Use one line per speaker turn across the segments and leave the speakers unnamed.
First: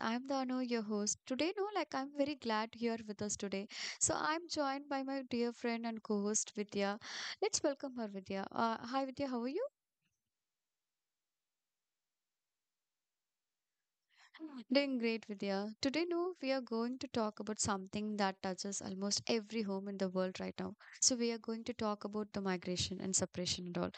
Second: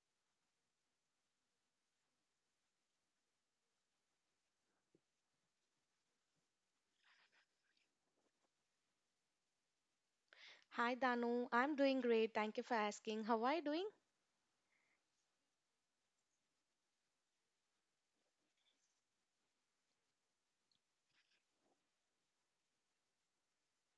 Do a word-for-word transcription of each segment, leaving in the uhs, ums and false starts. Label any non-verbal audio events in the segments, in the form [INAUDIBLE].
I'm Dano, your host. Today, no, like I'm very glad you're with us today. So I'm joined by my dear friend and co-host Vidya. Let's welcome her, Vidya. Uh, hi Vidya, how are you?
Hi Danu, I'm doing great. Thank you for asking. How are you doing?
Doing great, Vidya. Today, no, we are going to talk about something that touches almost every home in the world right now. So, we are going to talk about the migration and separation and all.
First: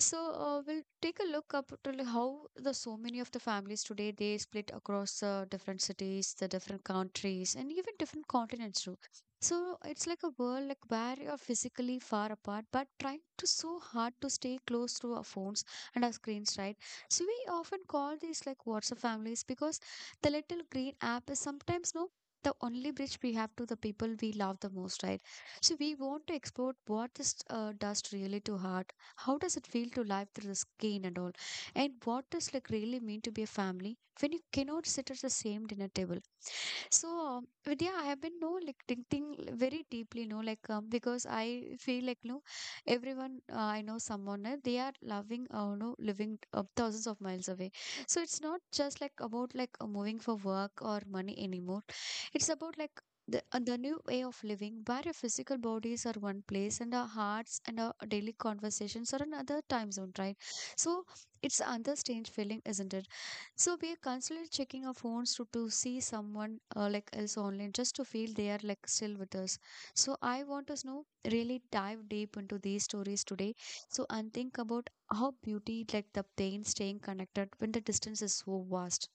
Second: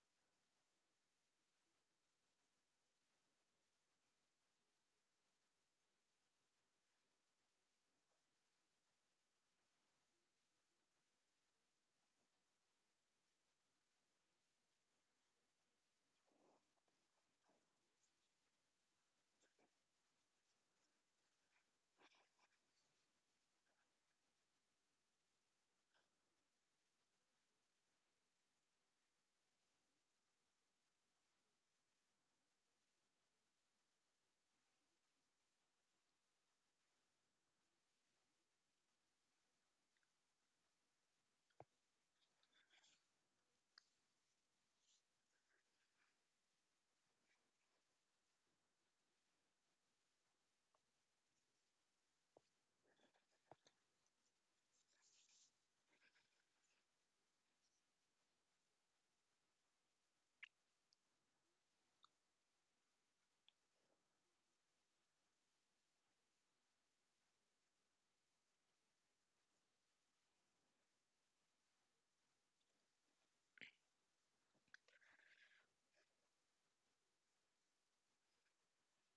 So, uh, we'll take a look up to li- how the so many of the families today they split across uh, different cities, the different countries, and even different continents too. So it's like a world like where you're physically far apart, but trying to so hard to stay close through our phones and our screens, right? So we often call these like WhatsApp families because the little green app is sometimes no the only bridge we have to the people we love the most, right? So we want to explore what this uh, does really to heart. How does it feel to live through the skin and all? And what does like really mean to be a family when you cannot sit at the same dinner table? So, um, Vidya, I have been no like thinking l- very deeply, no, like um, because I feel like no, everyone uh, I know someone uh, they are loving, uh, no, living uh, thousands of miles away. So it's not just like about like uh, moving for work or money anymore. It's about like the uh, the new way of living, where your physical bodies are one place and our hearts and our daily conversations are another time zone, right? So it's another strange feeling, isn't it? So we are constantly checking our phones to, to see someone uh, like else online just to feel they are like still with us. So I want us know really dive deep into these stories today. So and think about how beauty like the pain staying connected when the distance is so vast.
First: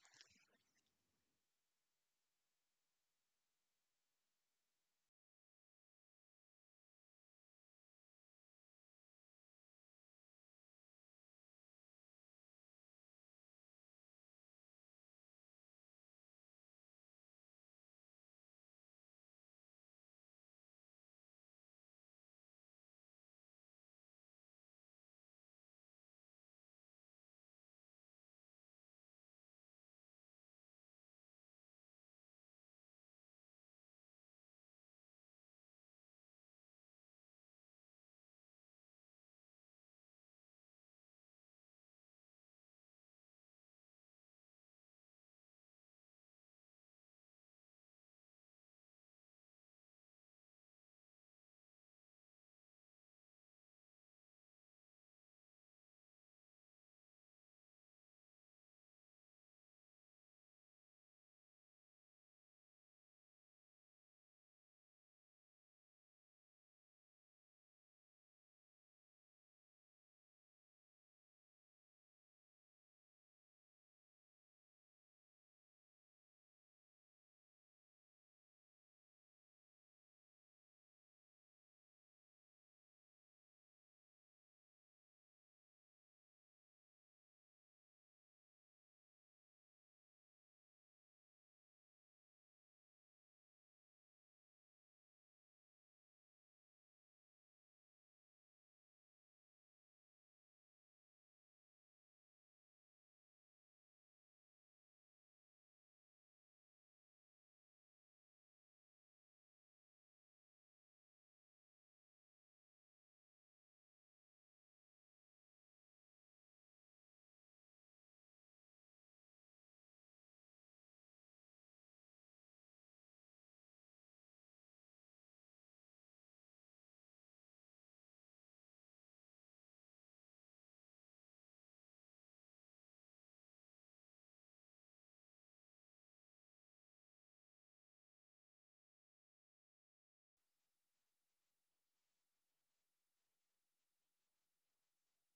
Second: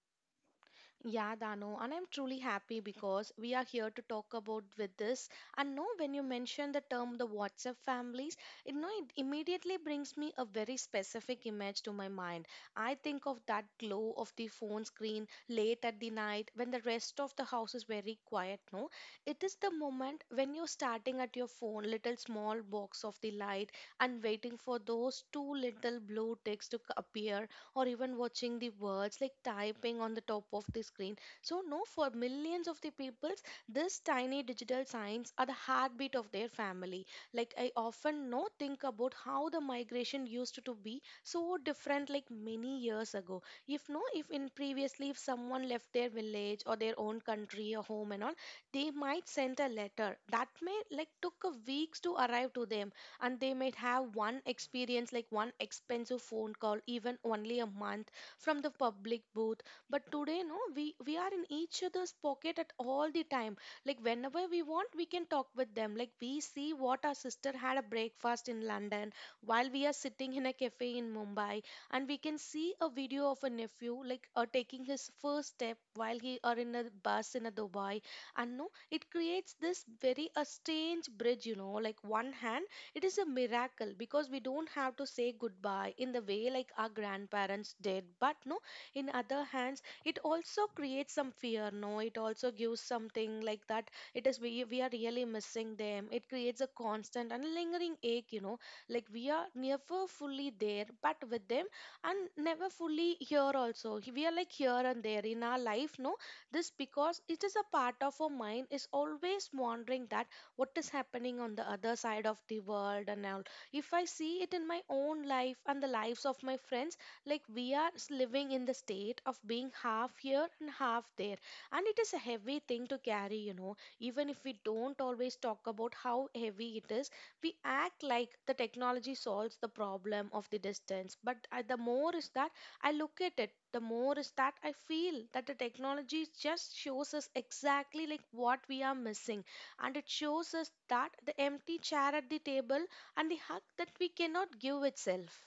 Yeah, Dano, and I'm truly happy because we are here to talk about with this. And no, when you mention the term the WhatsApp families, it, no, it immediately brings me a very specific image to my mind. I think of that glow of the phone screen late at the night when the rest of the house is very quiet. No, it is the moment when you're starting at your phone, little small box of the light, and waiting for those two little blue ticks to c- appear or even watching the words like typing on the top of the screen. So, no, for millions of the peoples, this tiny digital signs are the heartbeat of their family. Like I often no think about how the migration used to be so different like many years ago. If no, if in previously if someone left their village or their own country or home and all, they might send a letter that may like took a weeks to arrive to them, and they might have one experience like one expensive phone call even only a month from the public booth. But today, no, we we are in each other's pocket at all the time. Like whenever we want, we can talk with them. Like we see what our sister had a breakfast in London while we are sitting in a cafe in Mumbai, and we can see a video of a nephew like uh, taking his first step while he are in a bus in a Dubai. And no, it creates this very a strange bridge, you know like one hand it is a miracle because we don't have to say goodbye in the way like our grandparents did. But no, in other hands, it also creates some fear. No, it also gives something like that. It is we we are really missing them. It creates a constant and lingering ache. You know, like we are never fully there, but with them and never fully here also. We are like here and there in our life. No, this because it is a part of our mind is always wondering that what is happening on the other side of the world and all if I see it in my own life and the lives of my friends, like we are s- living in the state of being half here and half there, and it is a heavy thing to carry, you know even if we don't always talk about how heavy it is. We act like the technology solves the problem of the distance, but uh, the more is that I look at it the more is that I feel that the technology just shows us exactly like what we are missing, and it shows us that the empty chair at the table and the hug that we cannot give itself.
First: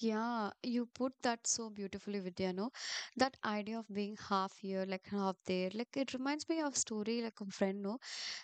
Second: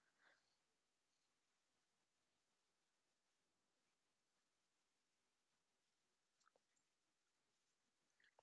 Yeah, you put that so beautifully, Vidya, no? That idea of being half here, like half there. Like it reminds me of story like a friend, no?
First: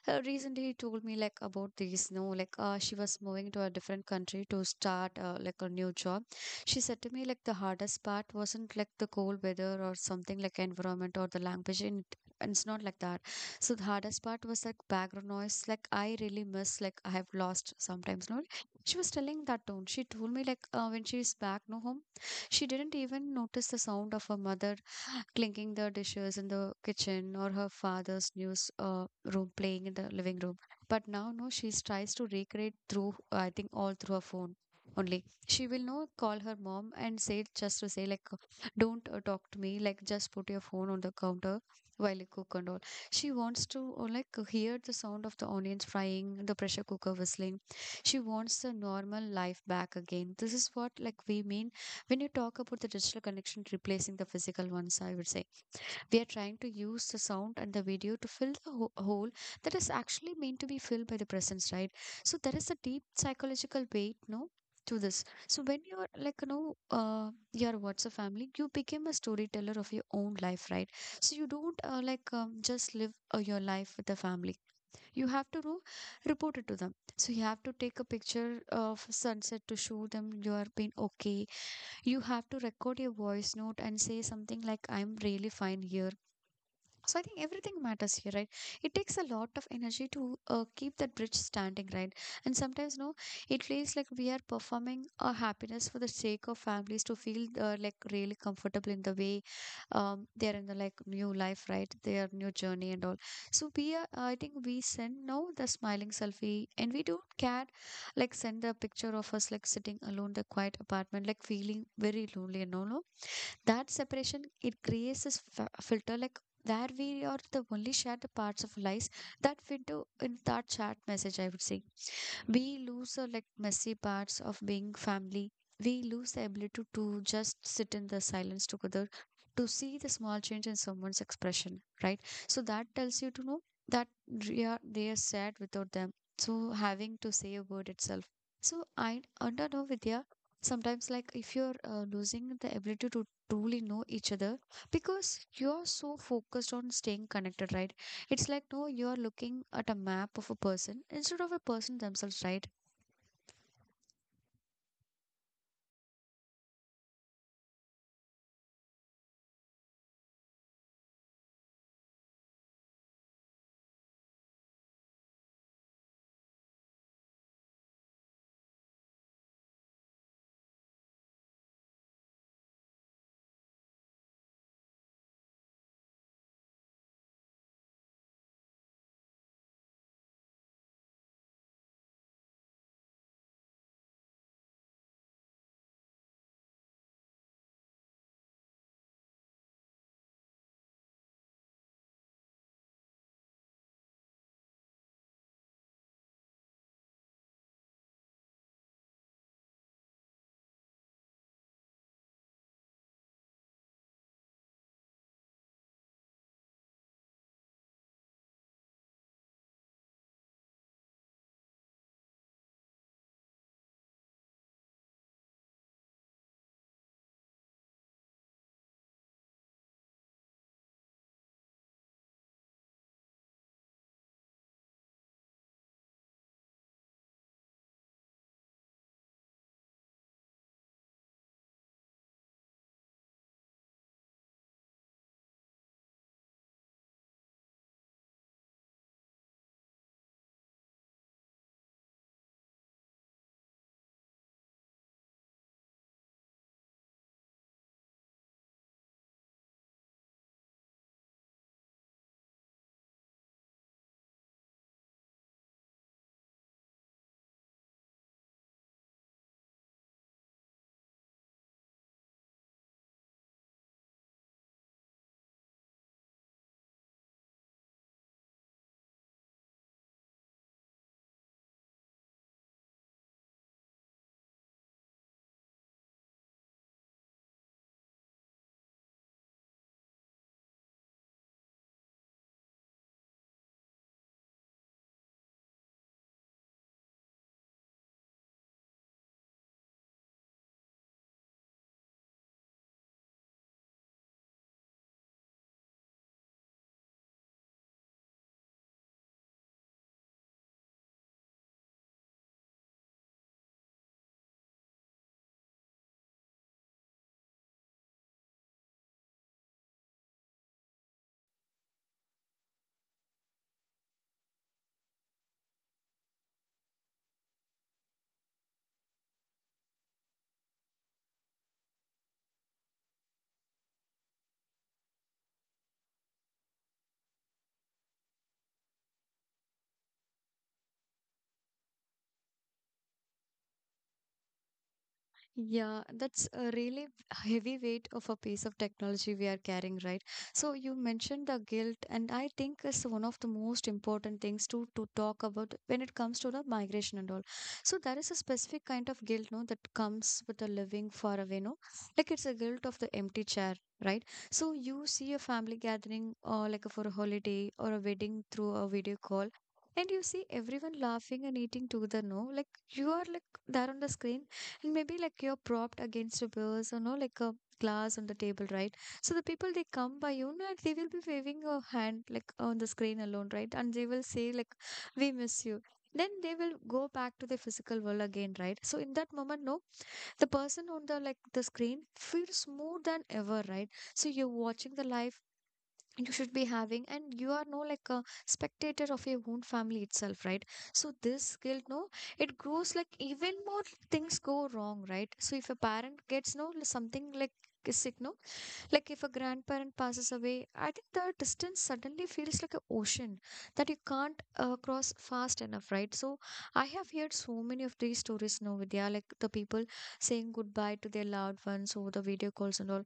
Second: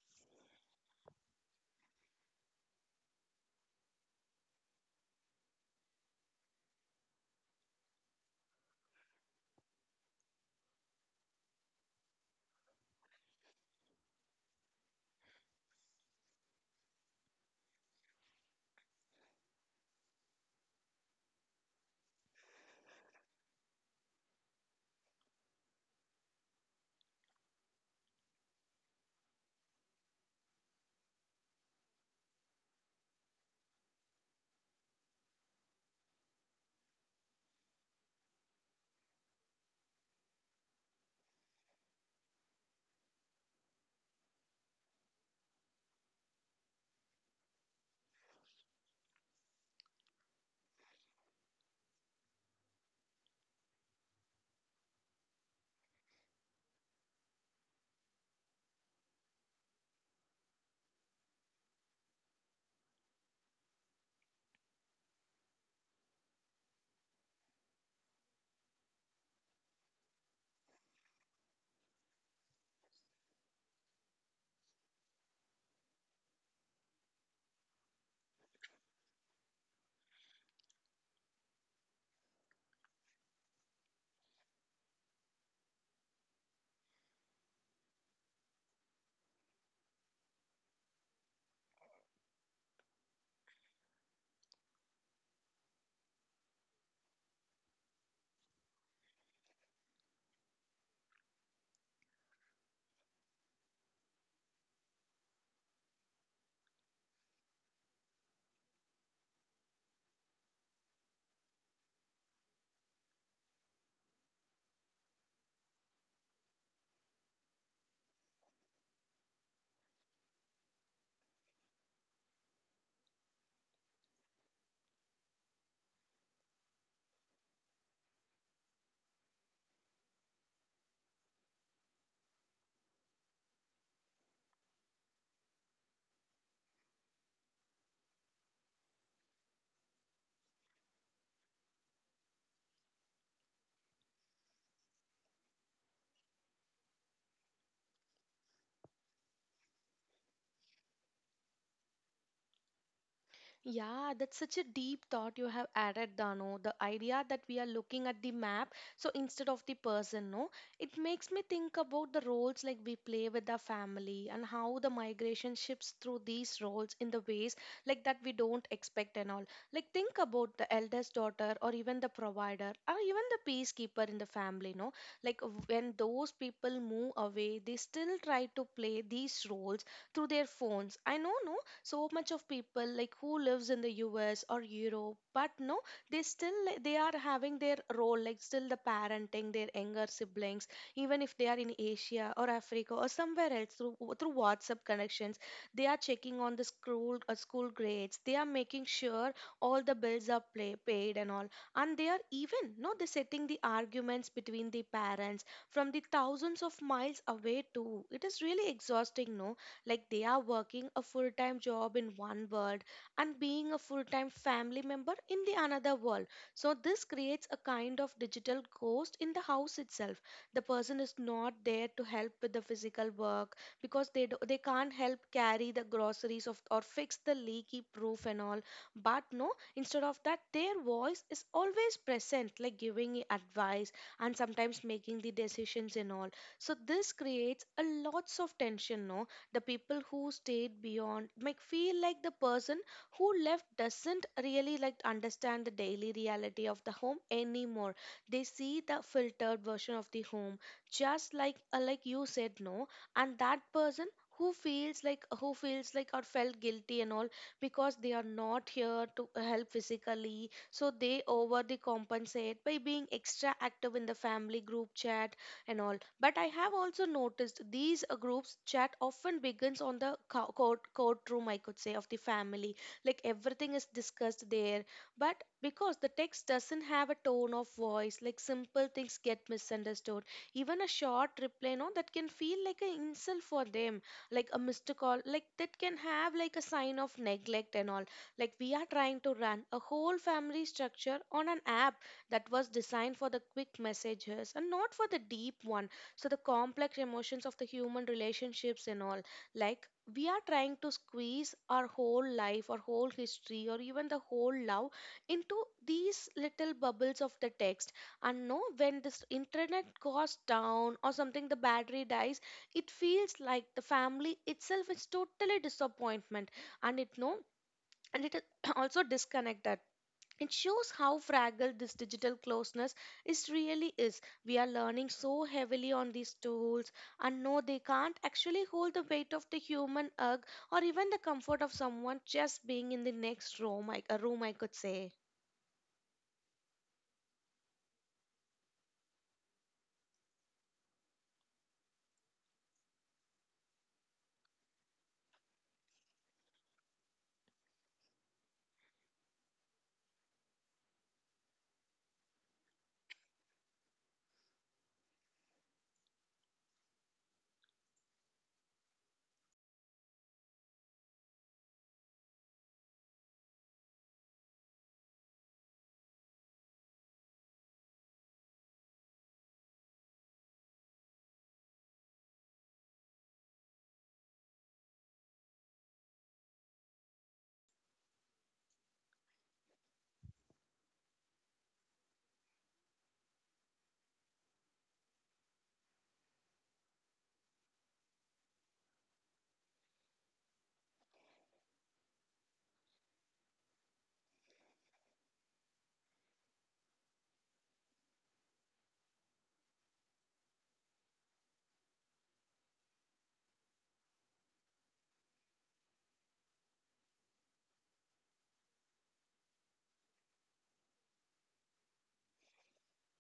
Uh, recently he told me like about this, no? Like uh, she was moving to a different country to start uh, like a new job. She said to me like the hardest part wasn't like the cold weather or something like environment or the language and it- and it's not like that. So the hardest part was like background noise. Like I really miss like I have lost sometimes, no? She was telling that tone. She told me like uh, when she is back no home, she didn't even notice the sound of her mother [GASPS] clinking the dishes in the kitchen or her father's news uh, room playing in the living room. But now, no, she tries to recreate through, I think, all through her phone only. She will no call her mom and say, just to say, like, don't uh, talk to me, like, just put your phone on the counter while you cook and all. She wants to, uh, like, hear the sound of the onions frying, the pressure cooker whistling. She wants the normal life back again. This is what like we mean when you talk about the digital connection replacing the physical ones, I would say. We are trying to use the sound and the video to fill the ho- hole that is actually meant to be filled by the presence, right? So there is a deep psychological weight, no, to this. So when you're like, you know, uh your what's a family, you became a storyteller of your own life, right? So you don't uh, like um, just live uh, your life with the family. You have to do report it to them. So you have to take a picture of sunset to show them you are being okay. You have to record your voice note and say something like, I'm really fine here. So I think everything matters here, right? It takes a lot of energy to uh, keep that bridge standing, right? And sometimes, no, it feels like we are performing a happiness for the sake of families to feel uh, like really comfortable in the way um, they are in the like new life, right? Their new journey and all. So we are, I think we send now the smiling selfie, and we don't care, like send the picture of us like sitting alone in the quiet apartment, like feeling very lonely and all. No, that separation it creates this f- filter like where we are the only shared parts of lives that fit to in that chat message, I would say. We lose the like messy parts of being family. We lose the ability to just sit in the silence together, to see the small change in someone's expression, right? So that tells you to know that they are, they are sad without them, so having to say a word itself. So I under know, Vidya, sometimes like if you're uh, losing the ability to truly know each other because you're so focused on staying connected, right? It's like, no, you're looking at a map of a person instead of a person themselves, right?
Yeah, that's such a deep thought you have added, Dano. The idea that we are looking at the map, so instead of the person, no, it makes me think about the roles like we play with our family and how the migration shifts through these roles in the ways like that we don't expect and all. Like think about the eldest daughter or even the provider or even the peacekeeper in the family, no. Like when those people move away, they still try to play these roles through their phones. I know, no, so much of people like who lives in the U S or Europe, but no, they still like, they are having their role, like still the parenting, their younger siblings, even if they are in Asia or Africa or somewhere else through through WhatsApp connections, they are checking on the school uh, school grades. They are making sure all the bills are play, paid and all, and they are even no, they're setting the arguments between the parents from the thousands of miles away too. It is really exhausting, no? Like they are working a full time job in one world and being a full time family member in the another world. So this creates a kind of digital ghost in the house itself. The person is not there to help with the physical work because they do, they can't help carry the groceries of or fix the leaky roof and all. But no, instead of that, their voice is always present, like giving i- advice and sometimes making the decisions and all. So this creates a lots of tension, no? The people who stayed beyond make feel like the person who left doesn't really like understand the daily reality of the home anymore. They see the filtered version of the home, just like uh, like you said, no. And that person who feels like who feels like or felt guilty and all, because they are not here to help physically, so they over the compensate by being extra active in the family group chat and all. But I have also noticed these uh, groups chat often begins on the co- court courtroom, I could say, of the family. Like everything is discussed there. But because the text doesn't have a tone of voice, like simple things get misunderstood. Even a short reply, you know, that can feel like an insult for them, like a missed call, like that can have like a sign of neglect and all. Like we are trying to run a whole family structure on an app that was designed for the quick messages and not for the deep one, so the complex emotions of the human relationships and all, like we are trying to squeeze our whole life, our whole history, or even the whole love into these little bubbles of the text. And no, when this internet goes down or something the battery dies, it feels like the family itself is totally disappointment, and it no, and it is [CLEARS THROAT] also disconnected. It shows how fragile this digital closeness is really is. We are learning so heavily on these tools, and no, they can't actually hold the weight of the human hug, or even the comfort of someone just being in the next room, I, a room, I could say.
Yeah, that's a really heavy weight of a piece of technology we are carrying, right? So you mentioned the guilt, and I think it's one of the most important things to to talk about when it comes to the migration and all. So there is a specific kind of guilt, no, that comes with the living far away, no, like it's a guilt of the empty chair, right? So you see a family gathering, or like for a holiday or a wedding through a video call. And you see everyone laughing and eating together, no? Like you are like there on the screen and maybe like you're propped against a vase, or know, like a glass on the table, right? So the people they come by you and they will be waving a hand like on the screen alone, right? And they will say like, "We miss you." Then they will go back to the physical world again, right? So in that moment, no, the person on the like the screen feels more than ever, right? So you're watching the life you should be having and you are no like a spectator of your own family itself, right? So this guilt, no, it grows like even more. Things go wrong, right? So if a parent gets no something like is sick, no, like if a grandparent passes away, I think the distance suddenly feels like an ocean that you can't uh, cross fast enough, right? So I have heard so many of these stories now, Vidya, like the people saying goodbye to their loved ones over the video calls and all.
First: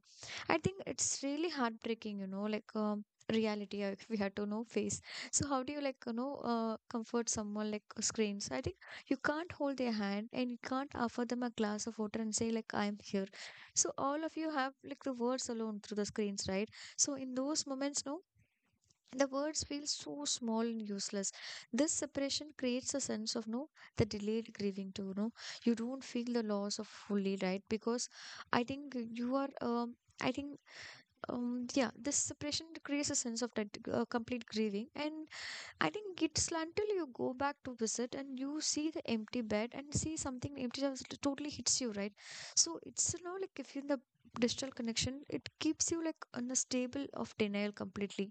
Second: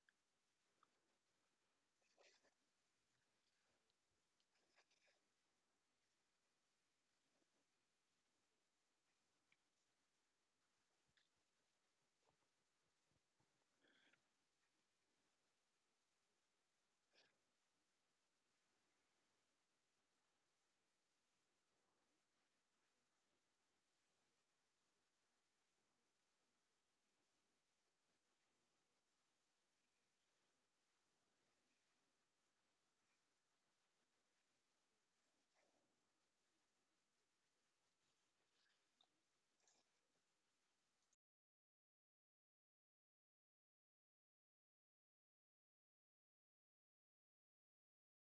I think it's really heartbreaking, you know, like um, reality uh, [LAUGHS] we had to know face. So how do you like you know uh, comfort someone like who screams? I think you can't hold their hand and you can't offer them a glass of water and say like, I'm here. So all of you have like the words alone through the screens, right? So in those moments, no, the words feel so small and useless. This separation creates a sense of, no, the delayed grieving too, no. You don't feel the loss of fully, right? Because I think you are um I think um yeah, this separation creates a sense of that uh, complete grieving. And I think it's until you go back to visit and you see the empty bed and see something empty that was- totally hits you, right? So it's, you know, like if you're in the digital connection, it keeps you like on a stable of denial completely,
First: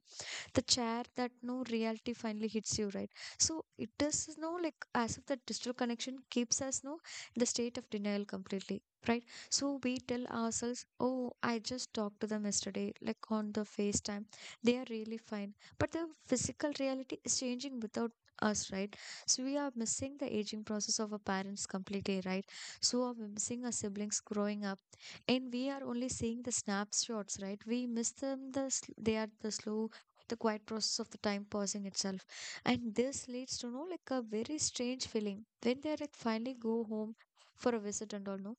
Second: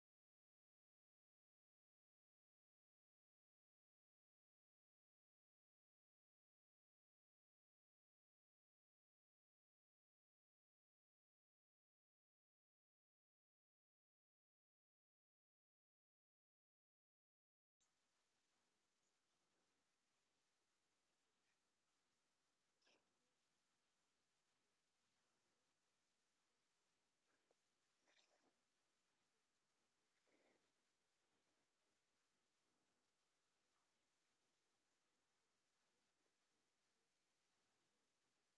the chair that no reality finally hits you, right? So it does no like as if that digital connection keeps us, no, in the state of denial completely, right? So we tell ourselves, oh, I just talked to them yesterday, like on the FaceTime. They are really fine. But the physical reality is changing without us, right? So we are missing the aging process of our parents completely, right? So are we missing our siblings growing up, and we are only seeing the snapshots, right? We miss them, the sl- they are the slow, the quiet process of the time passing itself. And this leads to no like a very strange feeling when they like finally go home for a visit and all, no,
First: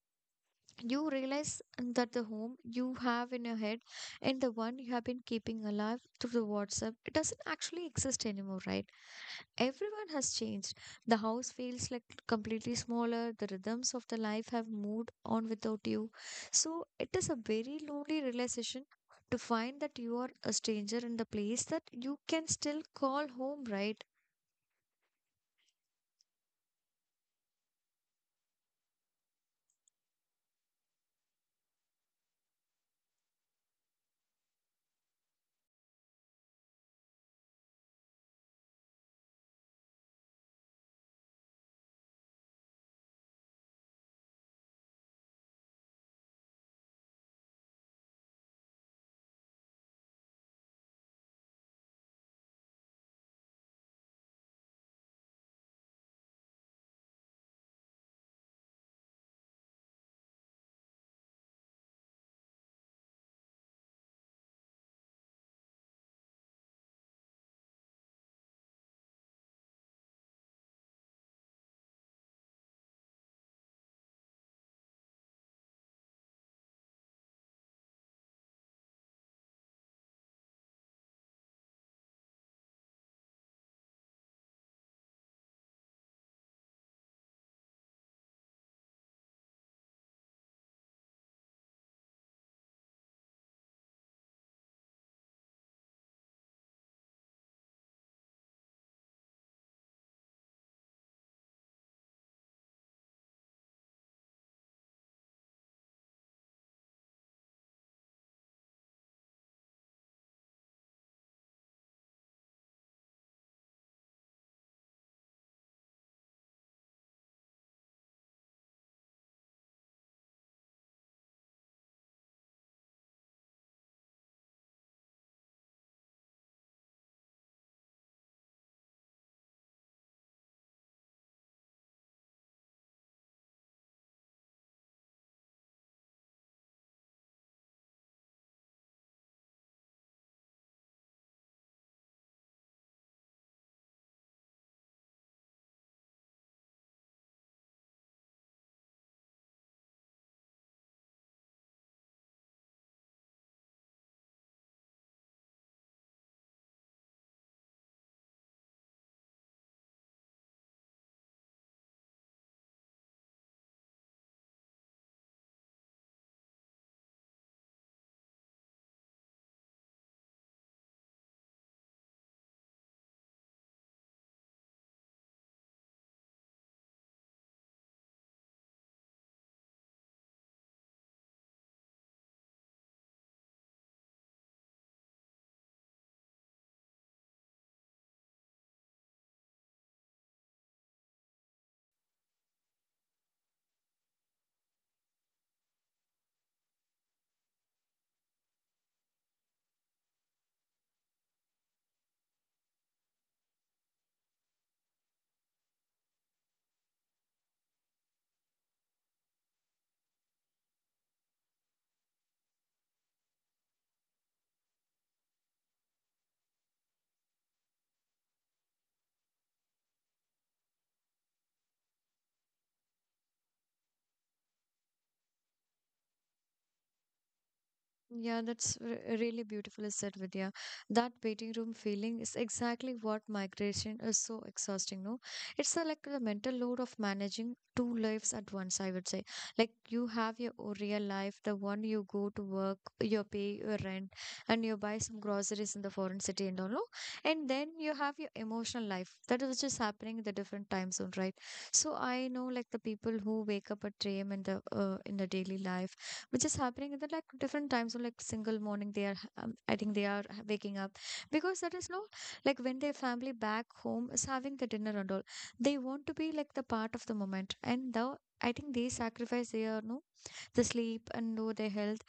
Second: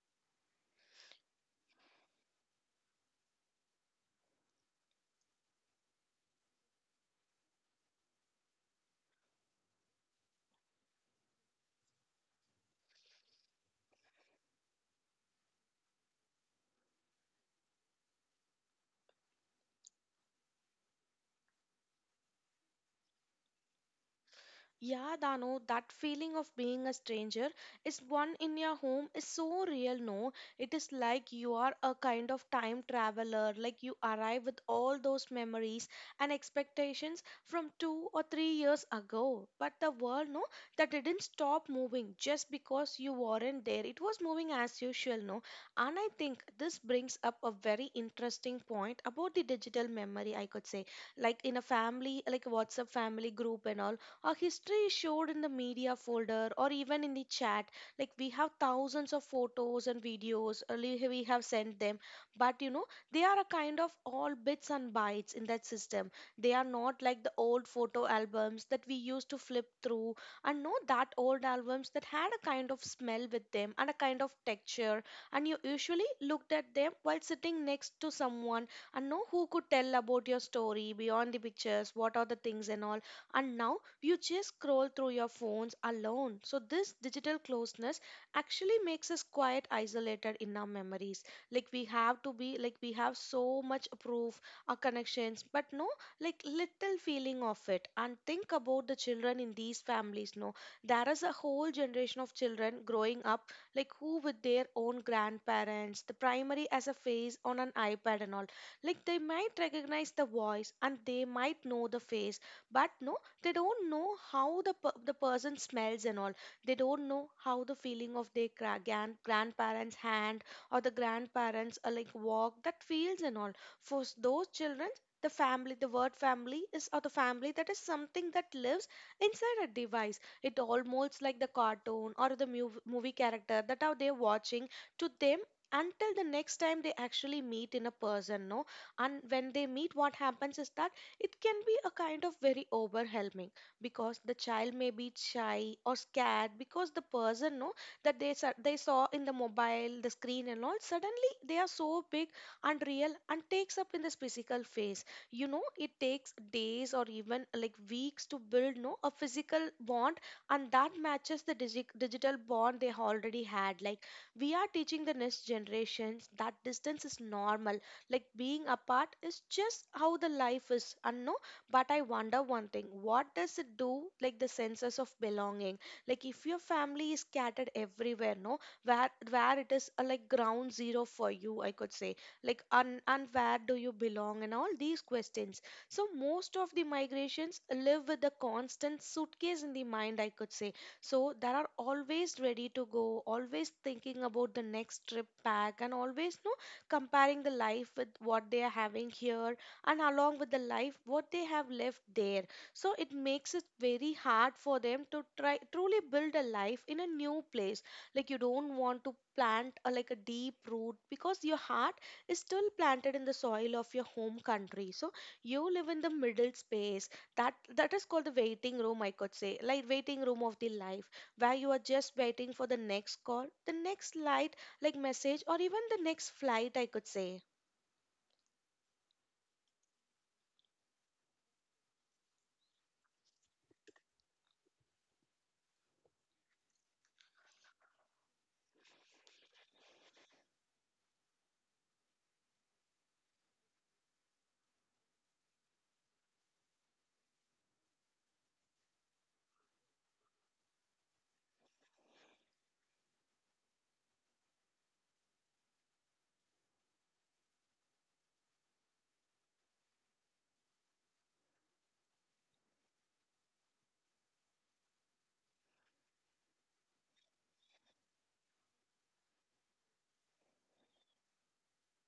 you realize that the home you have in your head and the one you have been keeping alive through the WhatsApp, it doesn't actually exist anymore, right? Everyone has changed. The house feels like completely smaller. The rhythms of the life have moved on without you. So it is a very lonely realization to find that you are a stranger in the place that you can still call home, right?
Yeah, Dano, that feeling of being a stranger is one in your home is so real, no? It is like you are a kind of time traveler, like you arrive with all those memories and expectations from two or three years ago. But the world, no, that didn't stop moving just because you weren't there. It was moving as usual, no? And I think this brings up a very interesting point about the digital memory, I could say. Like in a family, like WhatsApp family group and all, our history is showed in the media folder or even in the chat. Like we have thousands of photos and videos earlier we have sent them, but you know they are a kind of all bits and bytes in that system. They are not like the old photo albums that we used to flip through, and know that old albums that had a kind of smell with them and a kind of texture, and you usually looked at them while sitting next to someone and know who could tell about your story beyond the pictures, what are the things and all. And now you just scroll through your phones alone, so this digital closeness actually makes us quite isolated in our memories. Like we have to be, like we have so much proof our connections, but no, like little feeling of it. And think about the children in these families, no, there is a whole generation of children growing up like who with their own grandparents the primary as a face on an iPad and all. Like they might recognize the voice and they might know the face, but no, they don't know how the per- the person smells and all. They don't know how the feeling of their gra- gran- grandparents hand, or the grandparents uh, like walk that feels and all. For s- those children, the family, the word family is, or the family that is something that lives inside a device. It almost like the cartoon or the mu- movie character that are they watching to them, until the next time they actually meet in a person, no. And when they meet, what happens is that it can be a kind of very overwhelming, because the child may be shy or scared because the person know that they sa- they saw in the mobile, the screen and all. Suddenly they are so big, unreal, and takes up in this physical phase. You know, it takes days or even like weeks to build no a physical bond, and that matches the digi- digital bond they already had. Like we are teaching the next generations that distance is normal, like being apart is just how the life is and no, but I wonder one thing. What does it do, like the senses of belonging? Like if your family is scattered everywhere, no, where where it is, uh, like ground zero for you, I could say. Like and and where do you belong and all these questions. So most of the migrations live with a constant suitcase in the mind, I could say. So there are always ready to go, always thinking about the next trip back, and always no, comparing the life with what they are having here, and along with the life what they have left there. So it makes it very hard for them to try truly build a life in a new place. Like you don't want to plant a, like a deep root, because your heart is still planted in the soil of your home country. So you live in the middle space, that that is called the waiting room, I could say, like waiting room of the life, where you are just waiting for the next call, the next light, like message, or even the next flight, I could say.
Yeah, that's r- really beautifully said, Vidya. That waiting room feeling is exactly what migration is so exhausting, no? It's a, like the mental load of managing two lives at once, I would say. Like you have your o- real life, the one you go to work, you pay your rent, and you buy some groceries in the foreign city and all, no? And then you have your emotional life, that is just happening in the different time zone, right? So I know like the people who wake up at three a m in the uh, in the daily life which is happening in the like different times, so like single morning they are ha- um, I think they are ha- waking up because that is no, like when their family back home is having the dinner and all. They want to be like the part of the moment, and the I think they sacrifice their no, the sleep, and know their health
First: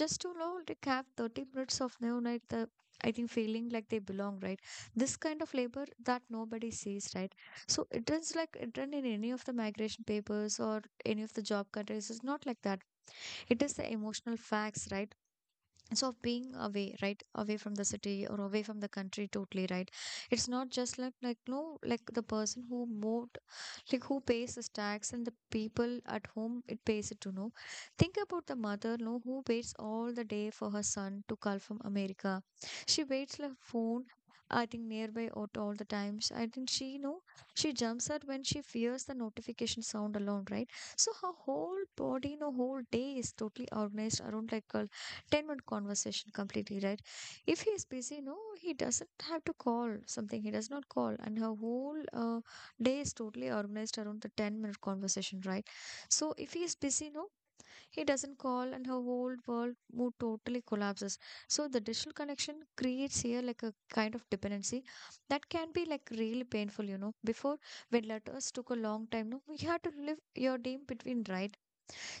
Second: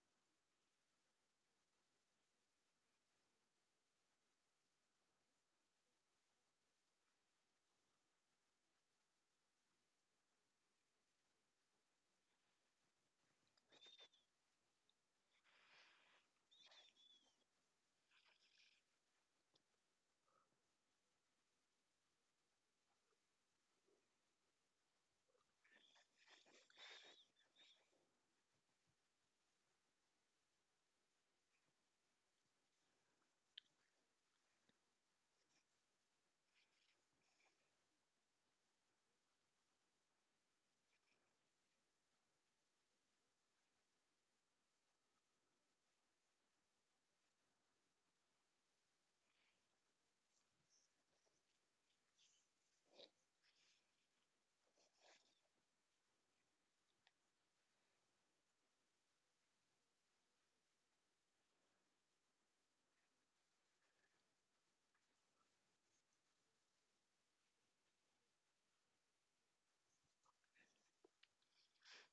just to know, like, have thirty minutes of no night, the I think feeling like they belong, right? This kind of labor that nobody sees, right? So it is like it written in any of the migration papers or any of the job countries, it's not like that. It is the emotional facts, right? So being away, right, away from the city or away from the country totally, right, it's not just like like no, like the person who moved, like who pays his tax and the people at home it pays it to know. Think about the mother, no, who waits all the day for her son to call from America. She waits like phone, I think nearby at all the times, I think she, you know, she jumps out when she fears the notification sound alone, right? So her whole body, no, whole day is totally organized around like uh, ten minute conversation completely, right? If he is busy, no, he doesn't have to call something. He does not call. And her whole uh, day is totally organized around the ten minute conversation, right? So if he is busy, no, he doesn't call and her whole world mood totally collapses. So the digital connection creates here like a kind of dependency that can be like really painful, you know. Before, when letters took a long time, no, we had to live your day between, right?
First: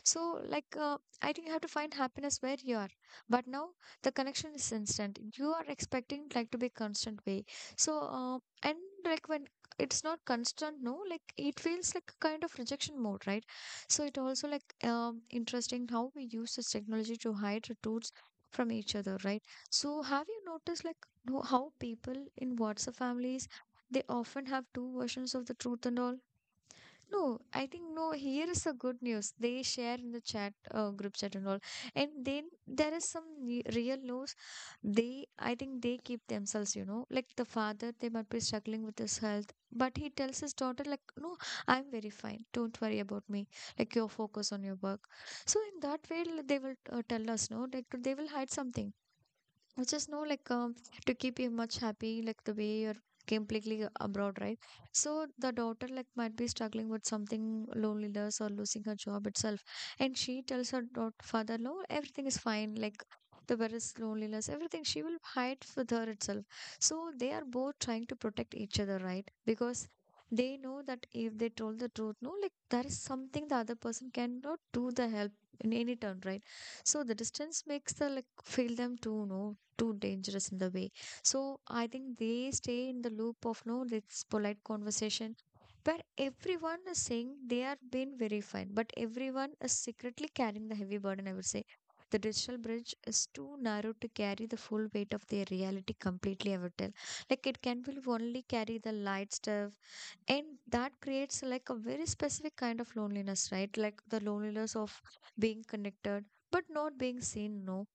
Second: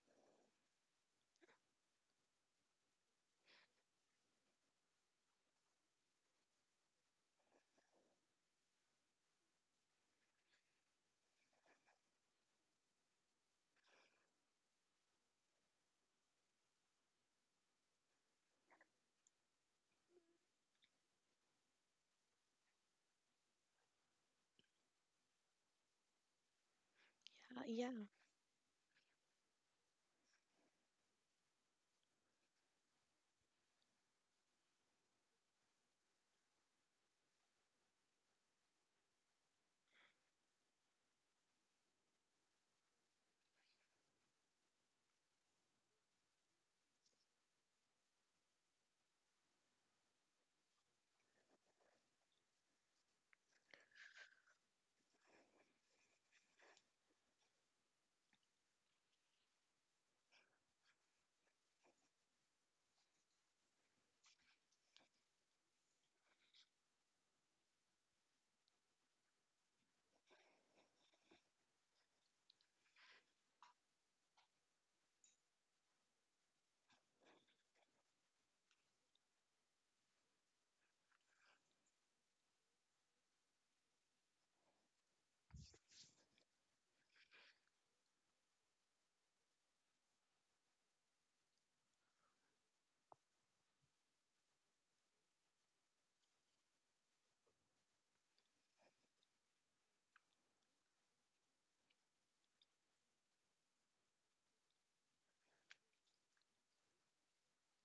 So, like, uh, I think you have to find happiness where you are. But now the connection is instant. You are expecting like to be constant way. So, uh, and like when it's not constant, no, like it feels like a kind of rejection mode, right? So it also like um, interesting how we use this technology to hide the truths from each other, right? So have you noticed like no- how people in WhatsApp families they often have two versions of the truth and all? No,
Uh,
I think
yeah,
no. Here is the good news. They share in the chat, uh, group chat and all. And then there is some ne- real news. They, I think they keep themselves, you know, like the father, they might be struggling with his health, but he tells his daughter, like, no, I'm very fine. Don't worry about me. Like, your focus on your work. So in that way, l- they will uh, tell us, no, like they will hide something which is no like um, to keep you much happy like the way you're completely abroad, right? So the daughter like might be struggling with something, loneliness or losing her job itself, and she tells her daughter father, no, everything is fine, like the various loneliness everything she will hide with her itself. So they are both trying to protect each other, right? Because they know that if they told the truth, no, like there is something the other person cannot do the help in any turn, right? So the distance makes the like feel them too no, too dangerous in the way. So I think they stay in the loop of no this polite conversation where everyone is saying they are being very fine, but everyone is secretly carrying the heavy burden, I would say. The digital bridge is too narrow to carry the full weight of their reality completely, I would tell. Like it can will only carry the light stuff, and that creates like a very specific kind of loneliness, right? Like the loneliness of being connected but not being seen, no.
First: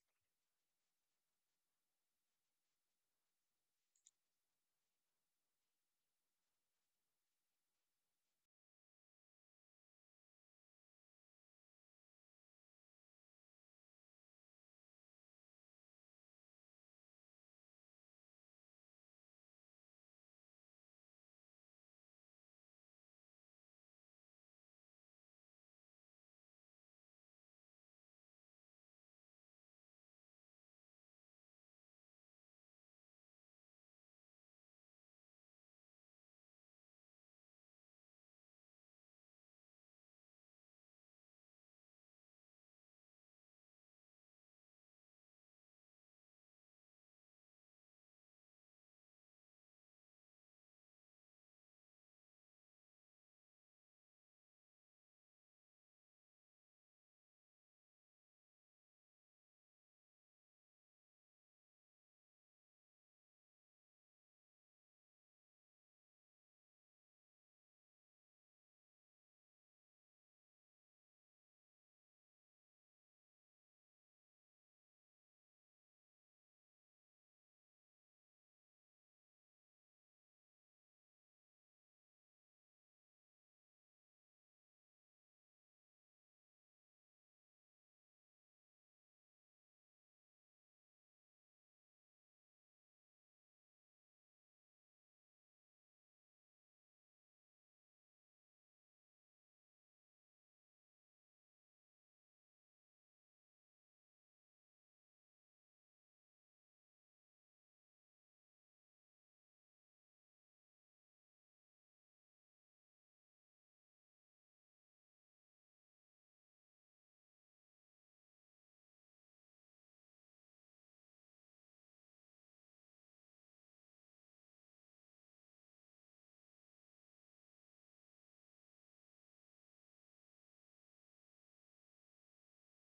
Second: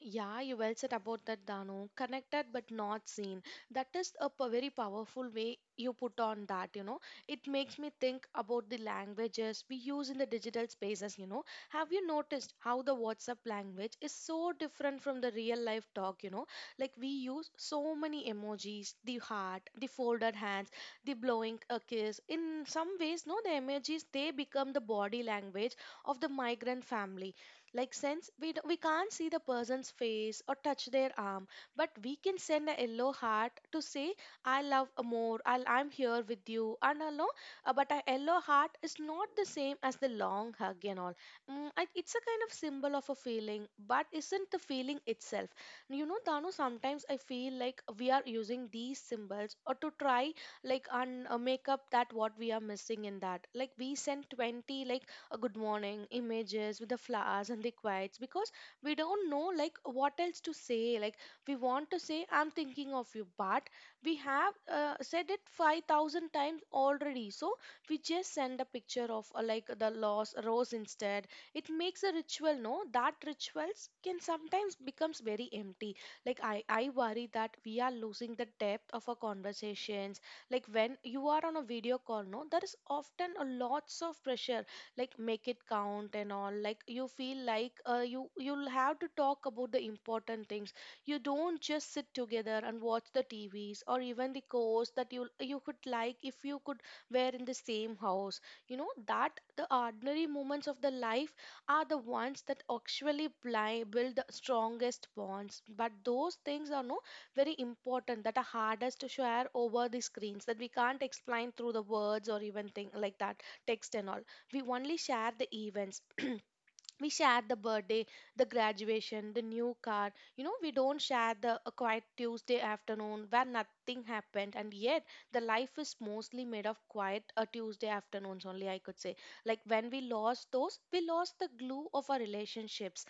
yeah, you well said about that, Danu. Connected but not seen. That is a p- very powerful way you put on that, you know. It makes me think about the languages we use in the digital spaces, you know. Have you noticed how the WhatsApp language is so different from the real life talk, you know? Like we use so many emojis, the heart, the folded hands, the blowing a kiss. In some ways, no, the emojis they become the body language of the migrant family, like since we d- we can't see the person's face or touch their arm, but we can send a yellow heart to say I love more. I I'm here with you and hello. Uh, but a yellow heart is not the same as the long hug and all. Mm, I, it's a kind of symbol of a feeling, but isn't the feeling itself. You know, Danu. Sometimes I feel like we are using these symbols or to try like un, uh, make up that what we are missing in that. Like we send twenty like a good morning images with the flowers and the quiets, because we don't know like what else to say. Like we want to say I'm thinking of you, but we have uh, said it five thousand times already, so we just send a picture of uh, like the lost rose instead. It makes a ritual, no, that rituals can sometimes becomes very empty. Like i i worry that we are losing the depth of our conversations. Like when you are on a video call, no, there is often a lots of pressure, like make it count and all. Like you feel like, uh, you you'll have to talk about the important things. You don't just sit together and watch the tvs or even the course that you you could, like if you could wear in the same house. You know that the ordinary moments of the life are the ones that actually bli- build the strongest bonds, but those things are no, very important, that are hardest to share over the screens, that we can't explain through the words or even thing like that, text and all. We only share the events. [CLEARS THROAT] We share the birthday, the graduation, the new car. You know we don't share the a quiet Tuesday afternoon where nothing happened, and yet the life is mostly made of quiet uh, Tuesday afternoons only, I could say. Like when we lost those, we lost the glue of our relationships.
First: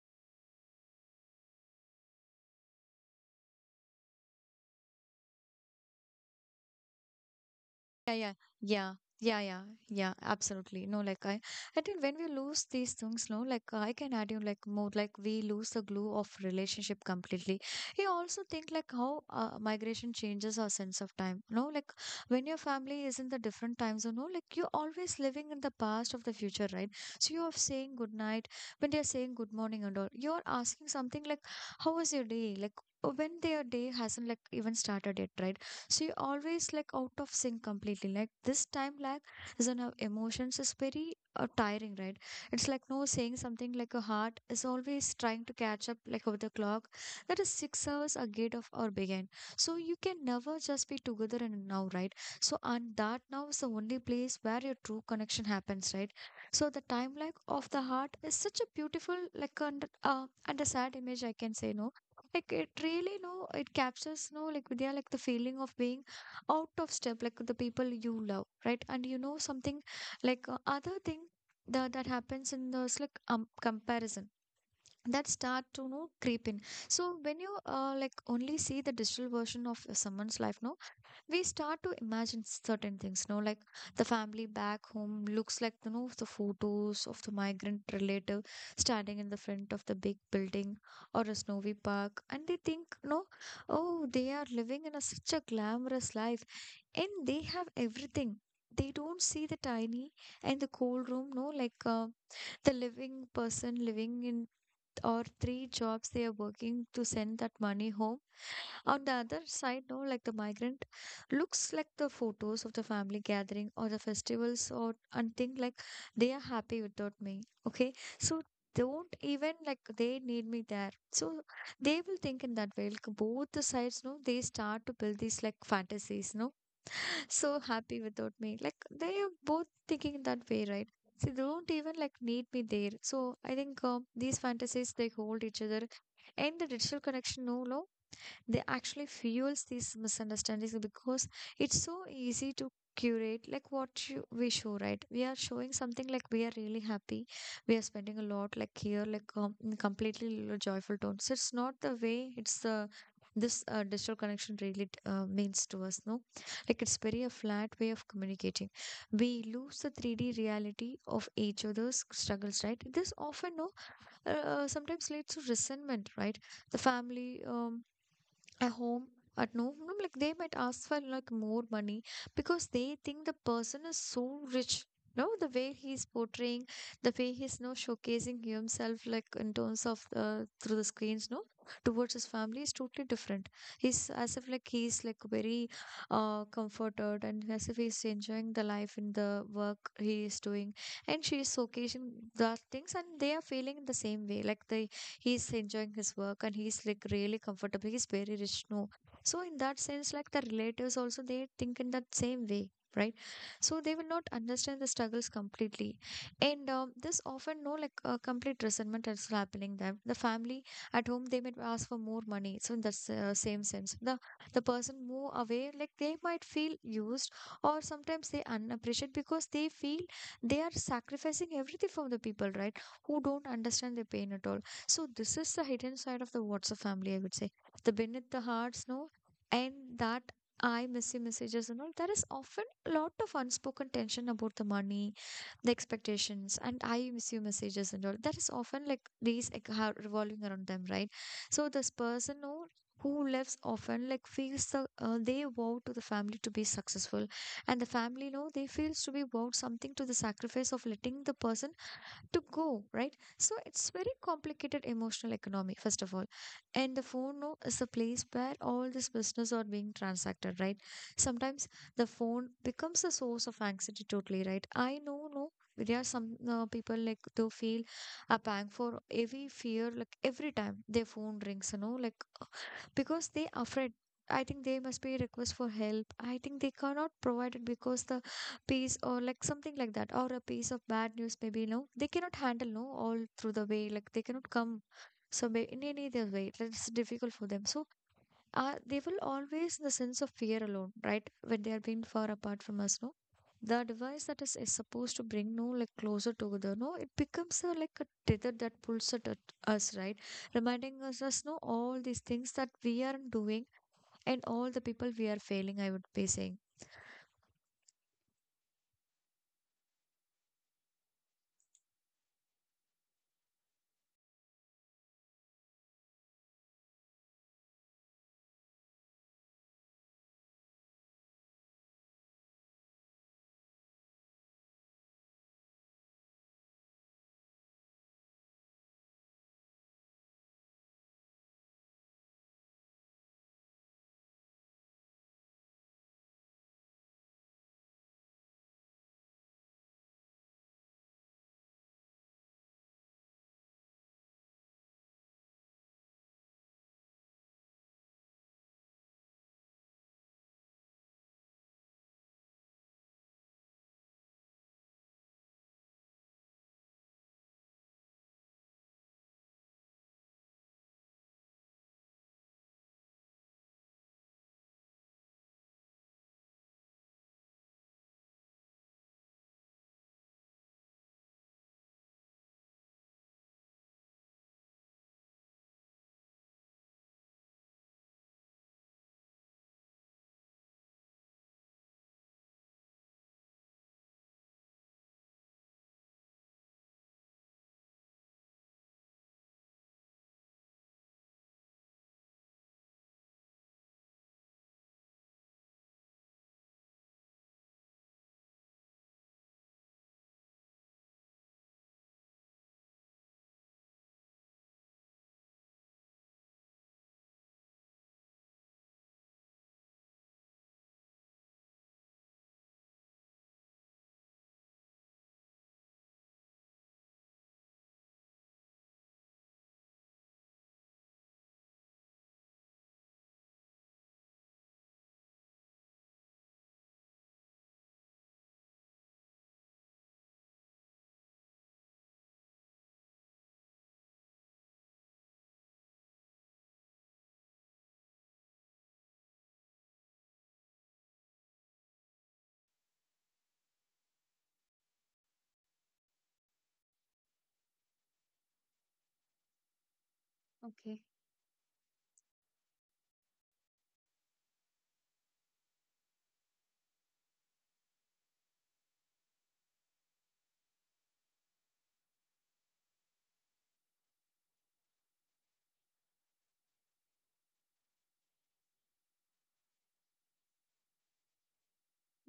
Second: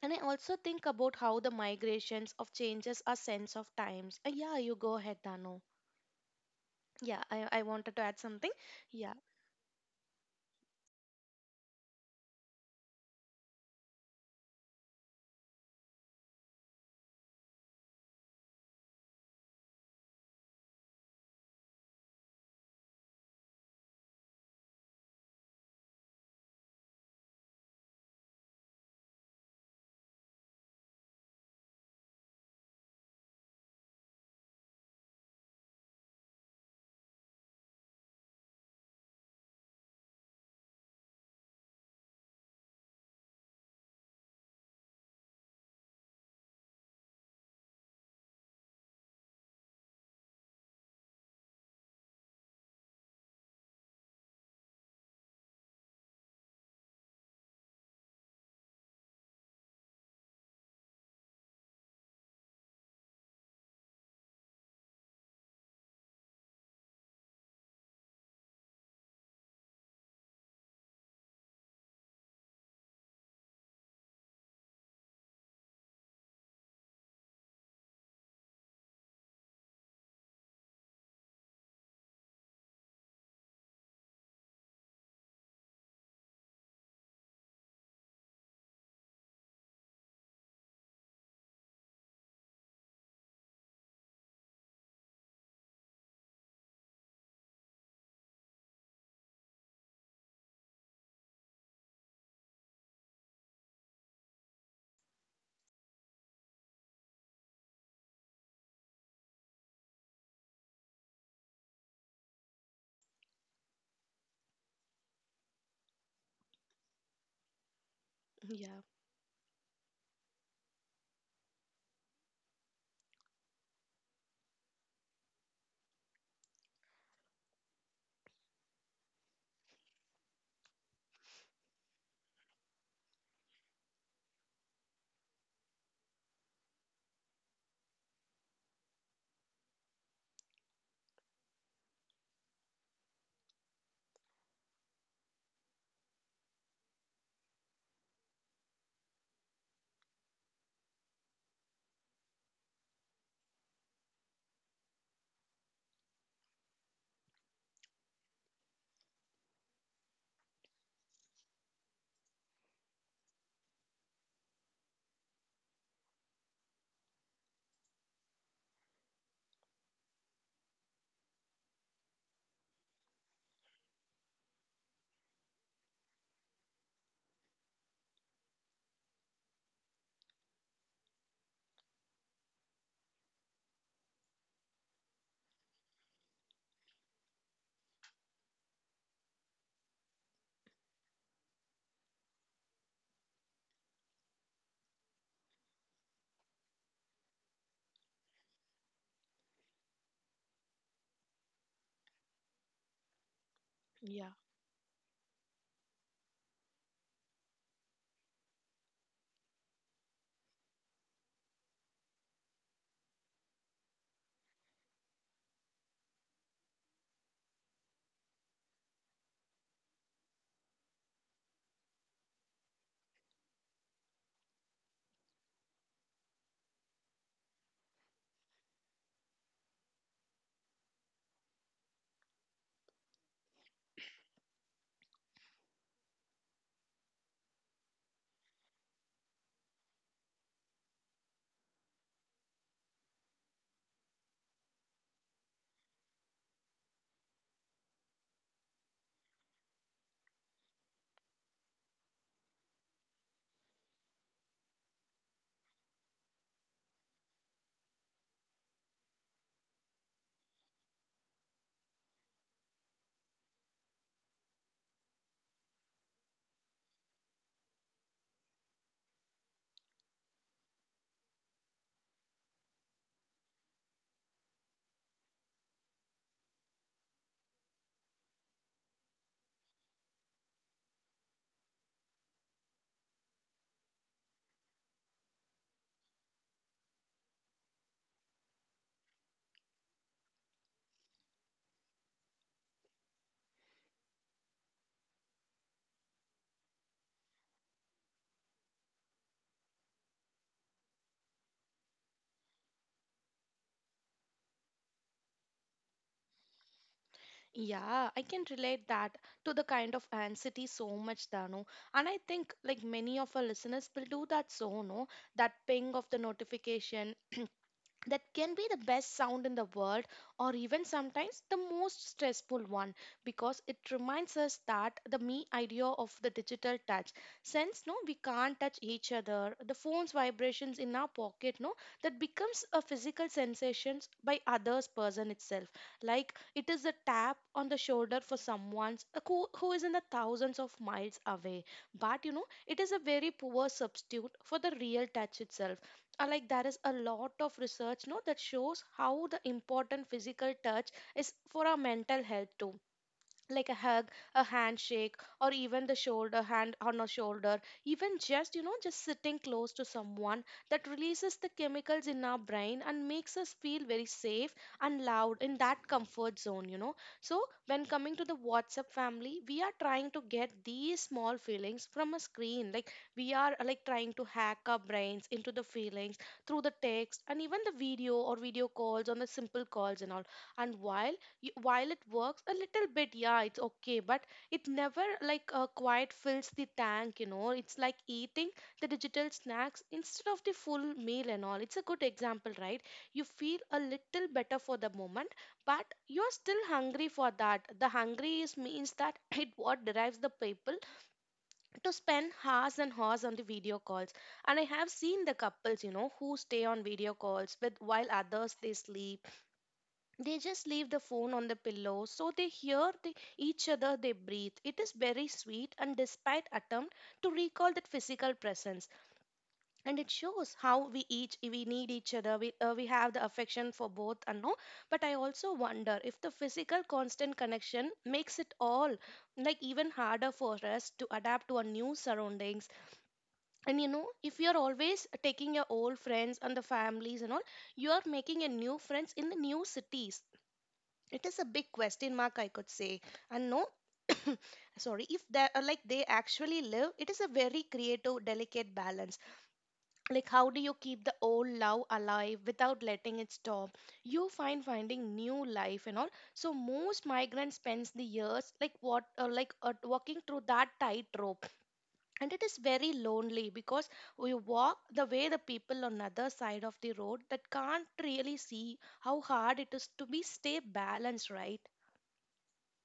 And I also think about how the migrations of changes our sense of times, uh, yeah, you go ahead, Dano. Yeah, I, I wanted to
Yeah,
add
yeah,
something.
yeah,
Yeah,
yeah, yeah, yeah, absolutely. No, like I, I think when we lose these things, no, like uh, I can add you like more like we lose the glue of relationship completely. I also think like how uh, migration changes our sense of time. No, like when your family is in the different time zone, no, like you're always living in the past of the future, right? So you're saying good night when they're saying good morning and all. You're asking something like, how was your day? Like when their day hasn't like even started yet, right? She always like out of sync completely, like this time lag is on her emotions is very uh, tiring, right? It's like no saying something like a heart is always trying to catch up like over the clock that is six hours ahead of our begin. So you can never just be together and now, right? So, and that now is the only place where your true connection happens, right? So the time lag of the heart is such a beautiful like and uh, and a sad image I can say, no, like it really no it captures no like Vidya like the feeling of being out of step like with the people you love, right? And you know something, like uh, other thing that that happens in the like um, comparison that start to, you know, creep in. So when you uh, like only see the digital version of someone's life, no, we start to imagine certain things, you know, like the family back home looks like, you know, the photos of the migrant relative standing in the front of the big building or a snowy park, and they think, no, oh they are living in a, such a glamorous life, and they have everything. They don't see the tiny and the cold room, no, like uh, the living person living in, or three jobs they are working to send that money home. On the other side, no, like the migrant looks like the photos of the family gathering or the festivals or and think like they are happy without me. Okay. So
yeah,
don't even like they need me there. So they will think in that way. Like both the sides, no, they start to build these like fantasies, no. [LAUGHS] So happy without me. Like they are both thinking that way, right? So they don't even like need me there. So I think uh, these fantasies they hold each other, and the digital connection, no, no, they actually fuels these misunderstandings because it's so easy to curate like what you, we show, right? We are showing something like we are really happy, we are spending a lot like here like um, completely l- joyful tone. So it's not the way it's the this uh, digital connection really uh, means to us, no. Like it's very a flat way of communicating, we lose the three d reality of each other's struggles, right? This often no uh, uh, sometimes leads to resentment, right? The family um, at home at no, no, like they might ask for like more money because they think the person is so rich, no, the way he's portraying, the way he's now showcasing himself like in terms of uh, through the screens, no, towards his family is totally different. He's as if like he's like very uh comforted and as if he's enjoying the life in the work he is doing, and she is showcasing the things, and they are feeling the same way like they he's enjoying his work and he's like really comfortable, he's very rich, no. So in that sense, like the relatives also they think in that same way, right? So they will
yeah.
not understand the struggles completely. And um, this often no like uh, complete resentment is happening there. The family at home they might ask for more money. So in the s- uh, same sense, the the person move away like they might feel used, or sometimes they unappreciate because they feel they are sacrificing everything for the people, right, who don't understand their pain at all. So this is the hidden side of the WhatsApp family, I would say. The beneath the hearts, no, and that I messy messages and all. There is often a lot of unspoken tension about the money, the expectations, and I miss you messages and all. That is often like these like, ha- revolving around them, right? So this person, no. Who lives often like feels the uh, they vow to the family to be successful, and the family know they feels to be vowed something to the sacrifice of letting the person to go, right? So it's very complicated emotional economy, first of all. And the phone no, is the place where all this business are being transacted, right? Sometimes the phone becomes a source of anxiety totally, right? I know, no, there are some uh, people like they feel a pang for every fear, like every time their phone rings, you know, like because they afraid. I think they must be request for help. I think they cannot provide it because the piece or like something like that or a piece of bad news maybe no, they cannot handle no all through the way, like they cannot come. So may- in any other way it's difficult for them. So uh, they will always in the sense of fear alone, right? When they are being far apart from us no, the device that is, is supposed to bring no like closer together no, it becomes a, like a tether that pulls at at us, right? Reminding us us no all these things that we aren't doing and all the people we are failing, I would be saying.
Yeah, I can relate that to the kind of anxiety so much, Dano. And I think like many of our listeners will do that so, no? That ping of the notification, [CLEARS THROAT] that can be the best sound in the world, or even sometimes the most stressful one, because it reminds us that the me idea of the digital touch. Since no, we can't touch each other, the phone's vibrations in our pocket, no, that becomes a physical sensation by others person itself. Like it is a tap on the shoulder for someone who, who is in the thousands of miles away. But you know, it is a very poor substitute for the real touch itself. Uh, like there is a lot of research, no, that shows how the important physical touch is for our mental health too. Like a hug, a handshake, or even the shoulder, hand on a shoulder, even just, you know, just sitting close to someone. That releases the chemicals in our brain and makes us feel very safe and loud in that comfort zone, you know. So when coming to the WhatsApp family, we are trying to get these small feelings from a screen. Like we are, uh, like trying to hack our brains into the feelings through the text, and even the video or video calls on the simple calls and all. And while y- while it works a little bit, yeah, it's okay, but it never like, uh, quite fills the tank, you know. It's like eating the digital snacks instead of the full meal and all, it's a good example, right? You feel a little better for the moment, but you're still hungry for that. The hungry is means that [LAUGHS] it what drives the people to spend hours and hours on the video calls. And I have seen the couples, you know, who stay on video calls with while others they sleep. They just leave the phone on the pillow so they hear the, each other they breathe. It is very sweet and despite attempt to recall that physical presence. And it shows how we each we need each other. We, uh, we have the affection for both and no, but I also wonder if the physical constant connection makes it all, like even harder for us to adapt to our new surroundings. And you know, if you're always taking your old friends and the families and all, you are making a new friends in the new cities, it is a big question mark, I could say. And no, [COUGHS] sorry, if they are like they actually live, it is a very creative delicate balance. Like how do you keep the old
Okay.
love alive without letting it stop, you find finding new life and all. So most migrants spends the years like what, uh, like uh, walking through that tightrope. And it is very lonely because we walk the way, the people on the other side of the road, that can't really see how hard it is to be stay balanced, right?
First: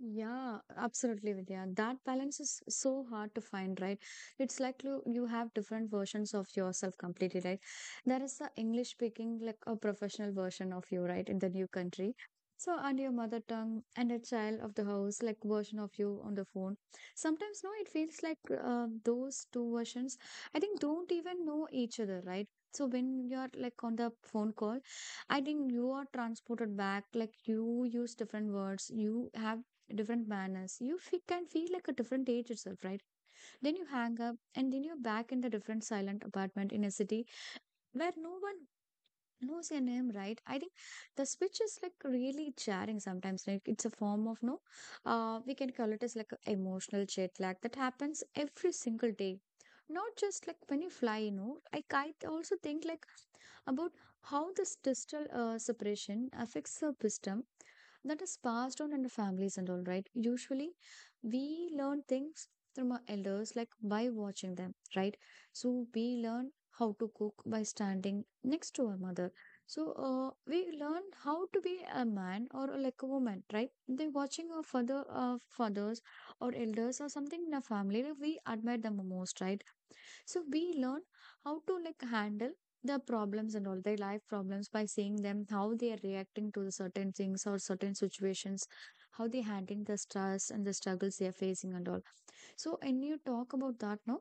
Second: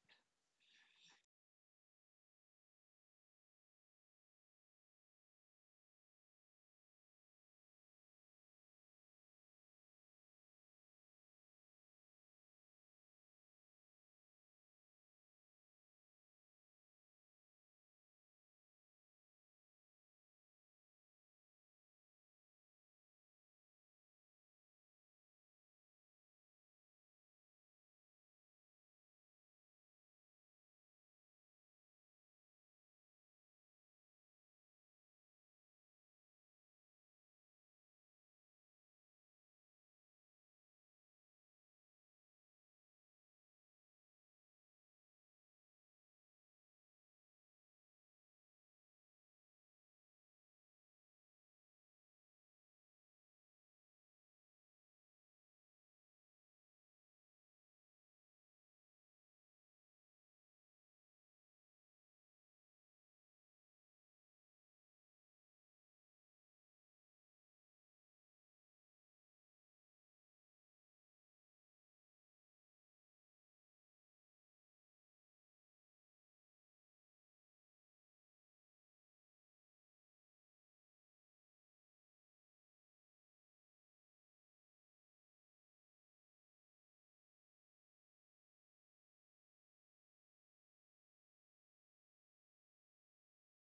Yeah, absolutely, Vidya. That balance is so hard to find, right? It's like you, you have different versions of yourself completely, right? There is the English speaking, like a professional version of you, right, in the new country. So, and your mother tongue and a child of the house, like version of you on the phone. Sometimes, no, it feels like uh, those two versions, I think, don't even know each other, right? So, when you're like on the phone call, I think you are transported back, like you use different words, you have different manners, you fe- can feel like a different age itself, right? Then you hang up and then you're back in the different silent apartment in a city where no one knows your name, right? I think the speech is like really jarring sometimes, like it's a form of no, uh we can call it as like a emotional jet lag that happens every single day, not just like when you fly, you know. i, I also think like about how this digital uh, separation affects the wisdom that is passed on in the families and all, right? Usually we learn things from our elders like by watching them, right? So we learn how to cook by standing next to our mother. So uh, we learn how to be a man or a- like a woman, right? The watching our father, uh, fathers or elders or something in a family, like, we admire them most, right? So we learn how to like handle the problems and all their life problems by seeing them how they are reacting to the certain things or certain situations, how they handling the stress and the struggles they are facing and all. So, and you talk about that now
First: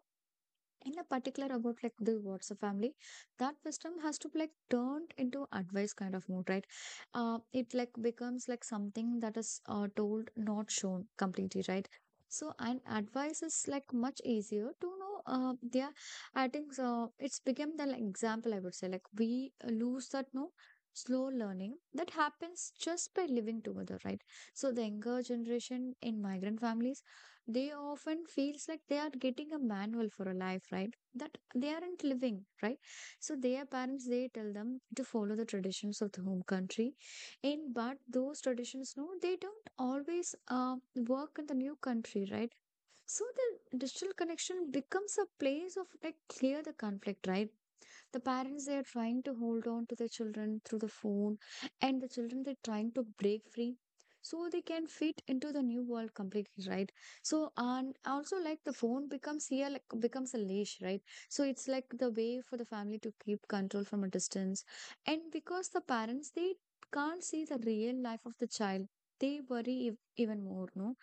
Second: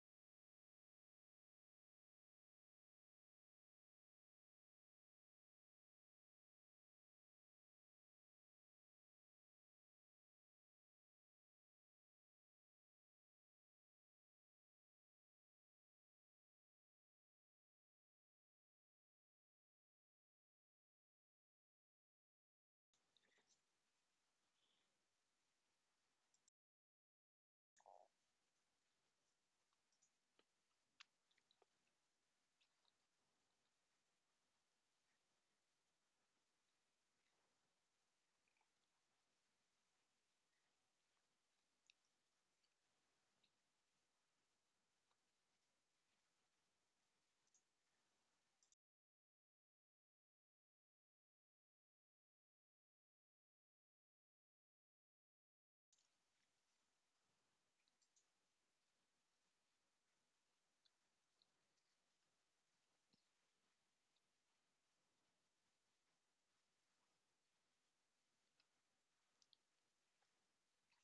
in a particular about like the what's a family, that wisdom has to be like turned into advice kind of mode, right? Uh it like becomes like something that is uh, told not shown completely, right? So and advice is like much easier to know. Uh yeah, I think so it's become the like, example I would say like we lose that no, slow learning that happens just by living together, right? So the younger generation in migrant families, they often feels like they are getting a manual for a life right that they aren't living, right? So their parents, they tell them to follow the traditions of the home country, and but those traditions no, they don't always uh, work in the new country, right? So the digital connection becomes a place of like clear the conflict, right? The parents, they are trying to hold on to their children through the phone, and the children, they're trying to break free so they can fit into the new world completely, right? So and also like the phone becomes here like becomes a leash, right? So it's like the way for the family to keep control from a distance. And because the parents, they can't see the real life of the child, they worry ev- even more no.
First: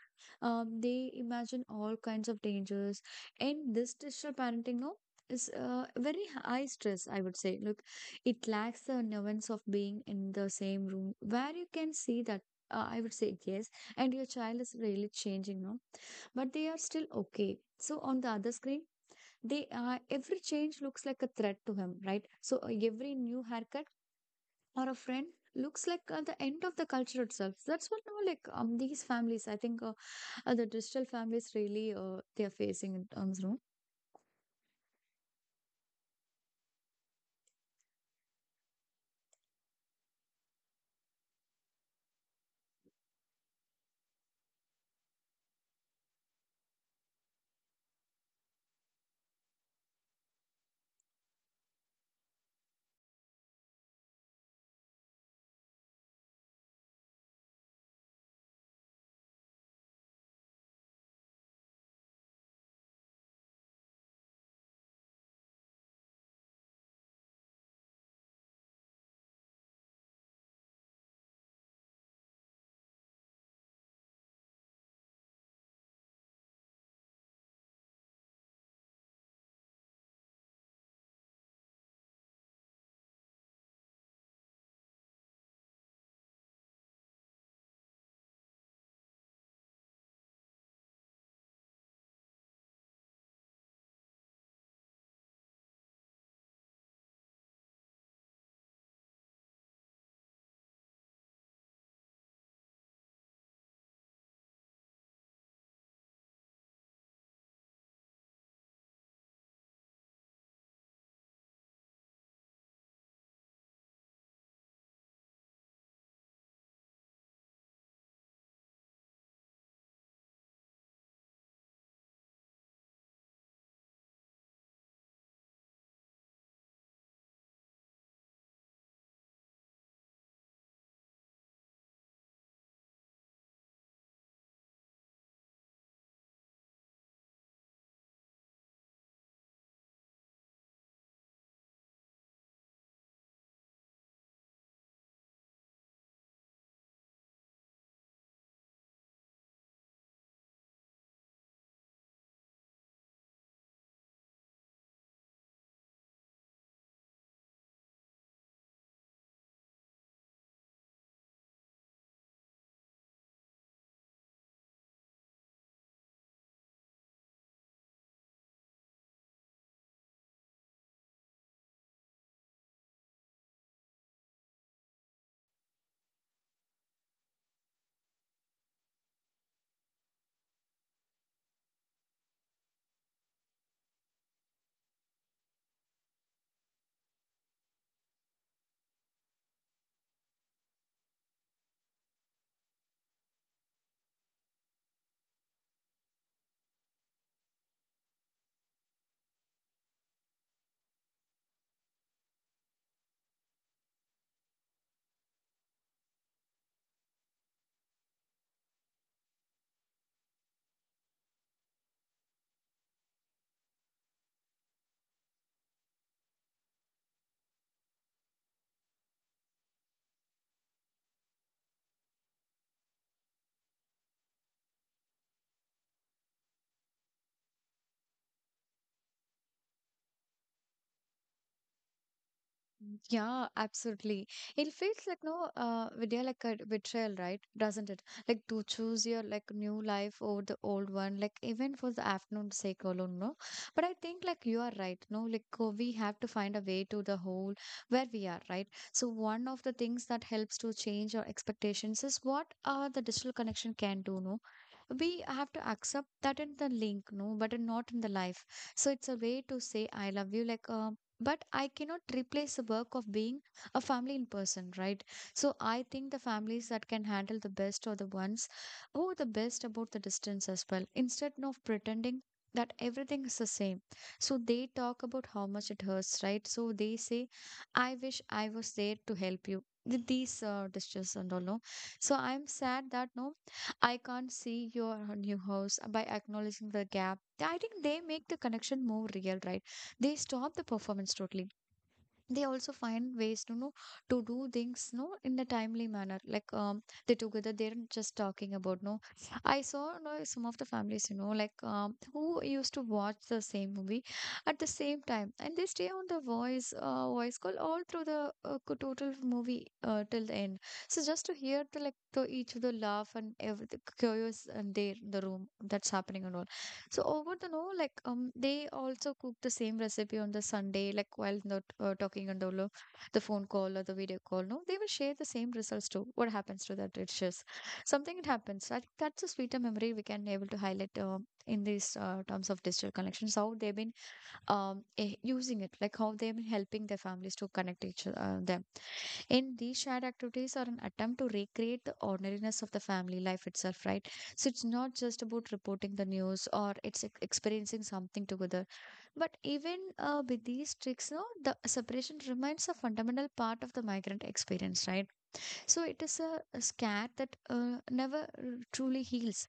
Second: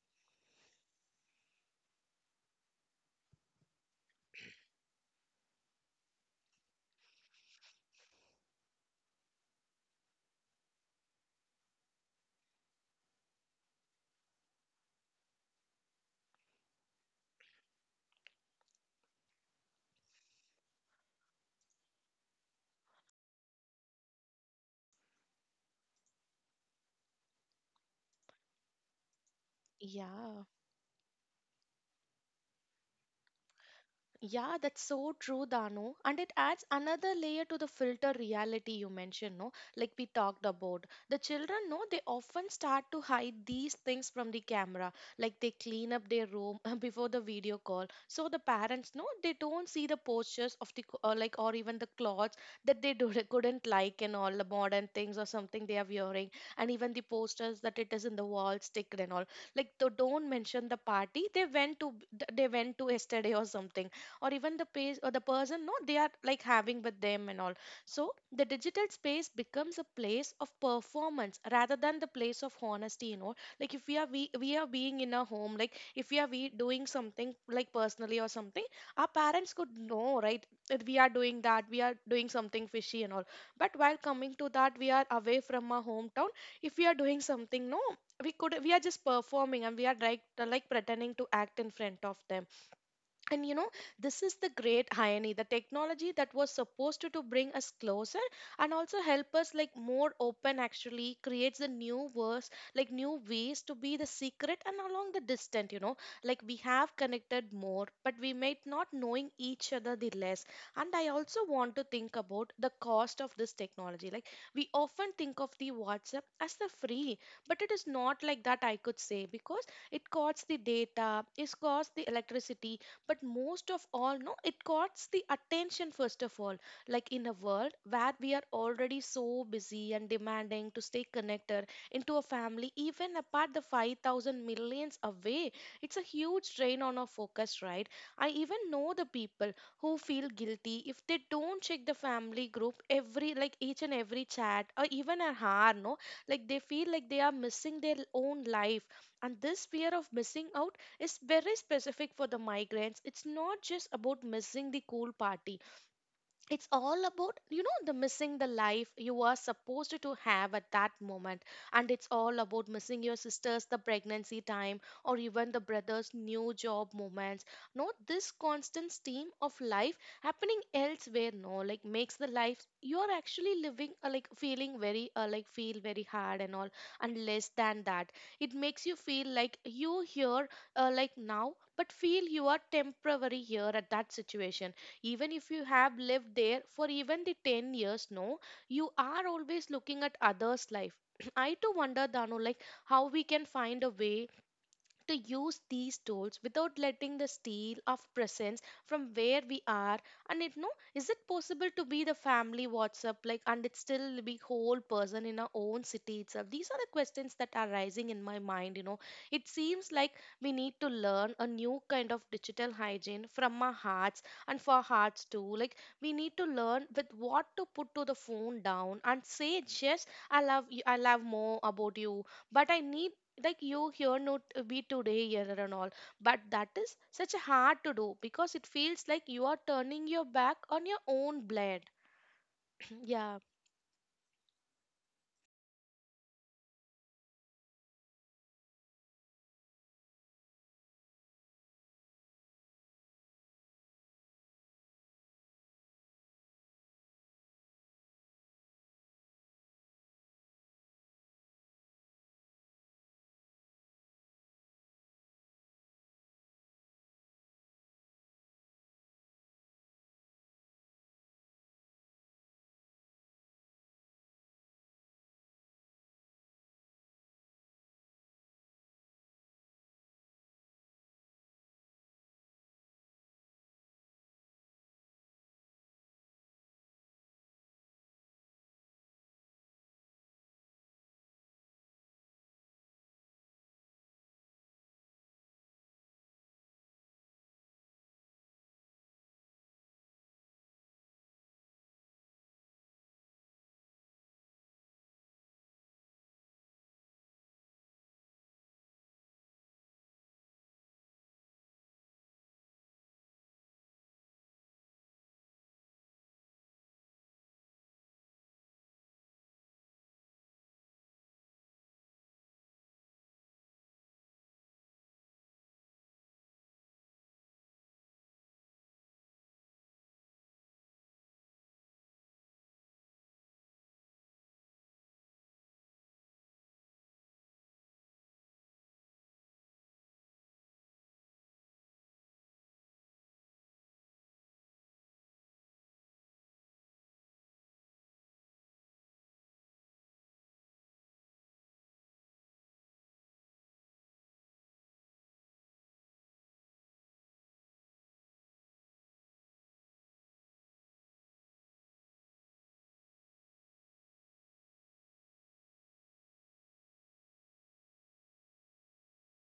um, They imagine all kinds of dangers, and this digital parenting no is uh, very high stress, I would say. Look, it lacks the nuance of being in the same room where you can see that. Uh, I would say yes, and your child is really changing now, but they are still okay. So on the other screen, they uh, every change looks like a threat to him, right? So uh, every new haircut or a friend looks like uh, the end of the culture itself. That's what now like um these families, I think uh,
Yeah.
uh, the digital families really uh, they are facing in terms, no?
Yeah, that's so true, Dano. And it adds another layer to the filter reality you mentioned, no? Like we talked about. The children, no, they often start to hide these things from the camera. Like they clean up their room [LAUGHS] before the video call. So the parents, no, they don't see the postures of the, or like, or even the clothes that they do, [LAUGHS] couldn't like, and all the modern things or something they are wearing. And even the posters that it is in the wall sticker and all. Like, they don't mention the party they went to, they went to yesterday or something, or even the pace or the person, no, they are like having with them and all. So the digital space becomes a place of performance rather than the place of honesty, you know like if we are we, we are being in a home, like if we are we doing something like personally or something. Our parents could know, right, that we are doing that we are doing something fishy and all. But while coming to that, we are away from our hometown. If we are doing something, no, we could we are just performing, and we are like like pretending to act in front of them. And you know This is the great irony. The technology that was supposed to, to bring us closer and also help us like more open actually creates the new verse, like new ways to be the secret and along the distant you know Like we have connected more, but we might not knowing each other the less. And I also want to think about the cost of this technology. Like we often think of the WhatsApp as the free, but it is not like that, I could say, because it costs the data, it costs the electricity, but most of all, no, it got the attention first of all. Like in a world where we are already so busy and demanding to stay connected into a family even apart the five thousand millions away, it's a huge drain on our focus, right? I even know the people who feel guilty if they don't check the family group every, like, each and every chat or even an hour, no. Like they feel like they are missing their own life. And this fear of missing out is very specific for the migrants. It's not just about missing the cool party, it's all about you know the missing the life you are supposed to have at that moment, and it's all about missing your sisters the pregnancy time or even the brothers new job moments. Not this constant stream of life happening elsewhere, no, like makes the life you are actually living, uh, like feeling very, uh, like feel very hard and all. And less than that, it makes you feel like you here, uh, like now, but feel you are temporary here at that situation. Even if you have lived there for even the ten years, no, you are always looking at others life. [CLEARS THROAT] I too wonder, Dano, like, how we can find a way to use these tools without letting the steal of presence from where we are. And it, no, is it possible to be the family WhatsApp like, and it still be whole person in our own city itself? These are the questions that are rising in my mind you know It seems like we need to learn a new kind of digital hygiene from our hearts, and for hearts too. Like we need to learn with what to put to the phone down and say, yes, I love you, I love more about you, but I need like you here, not be today here and all. But that is such a hard to do because it feels like you are turning your back on your own blood.
Mm,
[CLEARS THROAT] Yeah,
yeah, absolutely. It feels like no, uh, Vidya, like a betrayal, right? Doesn't it? Like to choose your like new life over the old one, like even for the afternoon sake alone, no. But I think like you are right, no. Like uh, we have to find a way to the whole where we are, right? So one of the things that helps to change our expectations is what uh the digital connection can do, no, we have to accept that in the link no but in- not in the life. So it's a way to say I love you like um but I cannot replace the work of being a family in person, right? So I think the families that can handle the best are the ones who are the best about the distance as well, instead of pretending that everything is the same. So they talk about how much it hurts, right? So they say I wish I was there to help you with these uh, distress and all no. So I'm sad that no, I can't see your uh, new house uh, by acknowledging the gap. I think they make the connection more real, right? They stop the performance totally. They also find ways to know to do things no in a timely manner like um they together, they're not just talking about no. I saw no, some of the families, you know, like um who used to watch the same movie at the same time, and they stay on the voice uh, voice call all through the uh, co- total movie uh, till the end. So just to hear the like the each of the laugh and everything chaos and there in the room that's happening and all. So over the no, like um, they also cook the same recipe on the Sunday, like while not uh, talking on the lo- the phone call or the video call. No, they will share the same results too. What happens to that dishes? Something it happens. I think that's a sweeter memory we can able to highlight um, in these uh, terms of digital connections. How they've been um eh, using it, like how they've been helping their families to connect each uh, them. In these shared activities are an attempt to recreate the ordinariness of the family life itself, right? So it's not just about reporting the news or it's ex- experiencing something together. But even uh, with these tricks, no, the separation remains a fundamental part of the migrant experience, right? So it is a, a scar that uh, never r- truly heals.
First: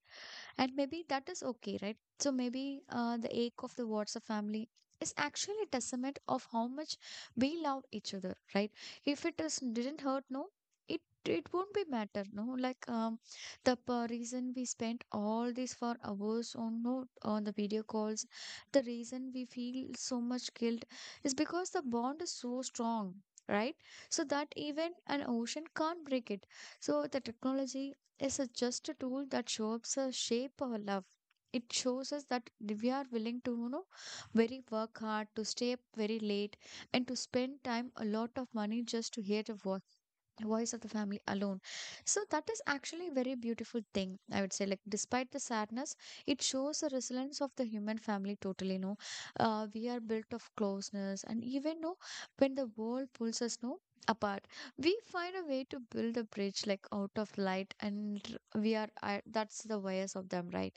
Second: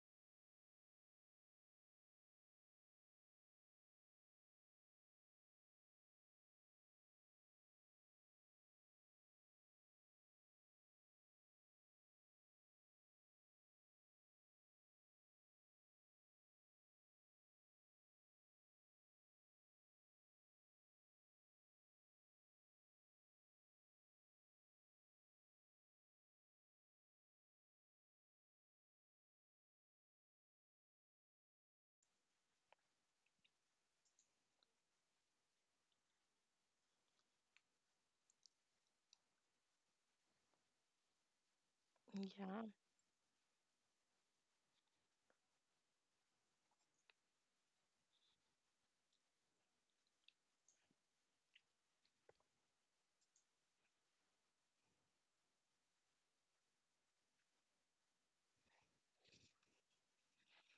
And maybe that is okay, right? So maybe uh, the ache of the WhatsApp family is actually a testament of how much we love each other, right? If it is didn't hurt, no, it it won't be matter, no. Like um, the p- reason we spent all these for hours on no on the video calls, the reason we feel so much guilt is because the bond is so strong, right? So that even an ocean can't break it. So the technology is a, just a tool that shows us shape our love. It shows us that we are willing to, you know, very work hard, to stay up very late, and to spend time a lot of money just to hear the voice voice of the family alone. So that is
yeah.
actually a very beautiful thing, I would say, like despite the sadness. It shows the resilience of the human family totally, no. Uh, we are built of closeness and even, no, when the world pulls us, no, apart, we find a way to build a bridge like out of light and r- we are I that's the bias of them, right?